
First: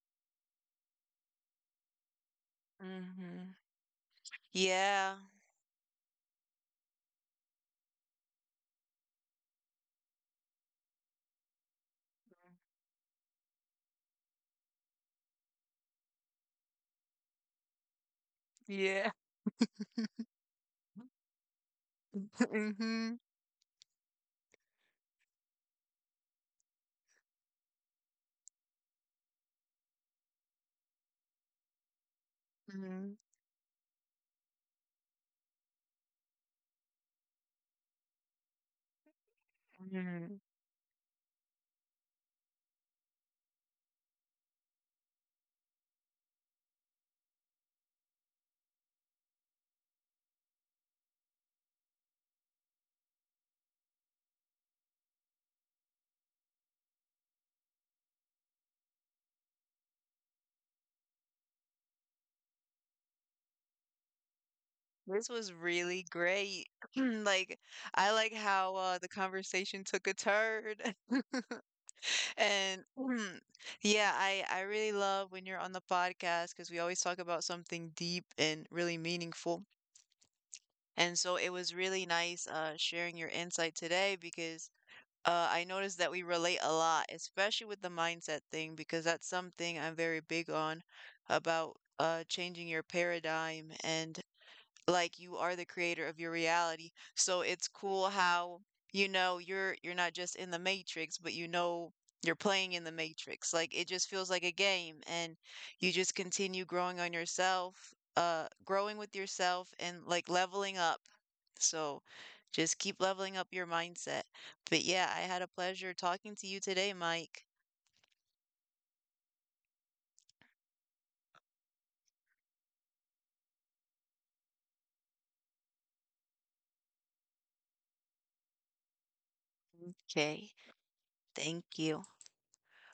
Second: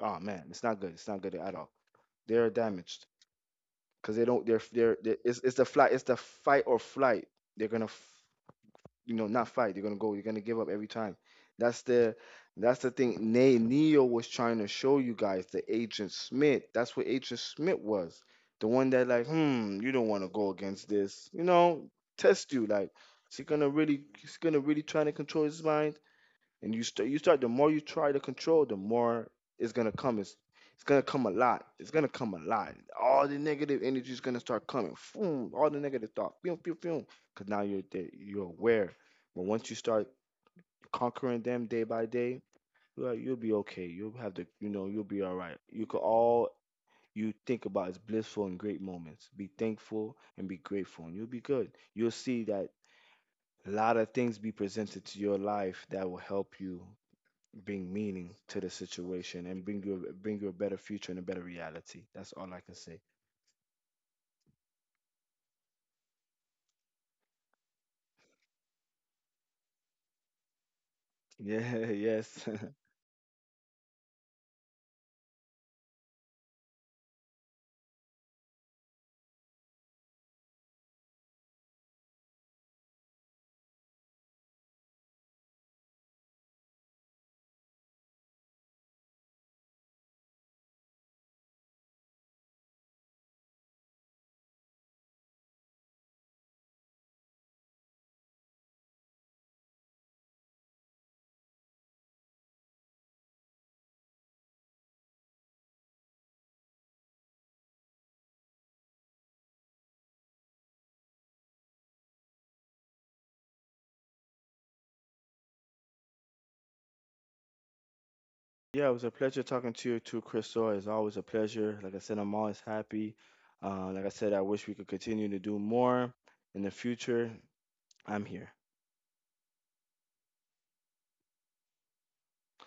oh man, it's not good. It's not good at all. They're damaged mhm. because they don't, they're, Yeah. It's the fight or flight. They're gonna not fight. They're gonna give up every time. That's the thing. Neo was trying to show you guys the Agent Smith. That's what Agent Smith was. The one that Yeah. like, hmm, you don't want to go against this, you know. Test you like, Mhm, is he gonna really he's gonna really try to control his mind. And you start the more you try to control, the more it's gonna come. It's gonna come a lot, it's gonna come a lot. mhm, All the negative energy is gonna start coming. Boom, all the negative thoughts, boom, boom, boom. Because now you're there, you're aware. But once you start mhm. conquering them day by day, well, you'll be okay. you'll have the You'll be all right. You could, all you think about is blissful and great moments. Be thankful and be grateful and you'll be good. You'll see that a lot of things be presented to your life that will help you bring meaning to the situation and bring you a better future and a better reality. That's all I can say. This was really great. Like, I like how, the conversation took a turn. Yeah, yes. And yeah, I really love when you're on the podcast because we always talk about something deep and really meaningful. And so it was really nice, sharing your insight today because I noticed that we relate a lot, especially with the mindset thing, because that's something I'm very big on about changing your paradigm and like you are the creator of your reality. So it's cool how you know you're not just in the matrix, but you know you're playing in the matrix. Like it just feels like a game, and you just continue growing on yourself, growing with yourself, and like leveling up. So just keep leveling up your mindset. But yeah, I had a pleasure talking to you today, Mike. Yeah, it was a pleasure talking to you too, Crystal. It's always a pleasure. Like I said, I'm always happy. Like I said, I wish we could continue to do more in the future. I'm here. Okay. Thank you.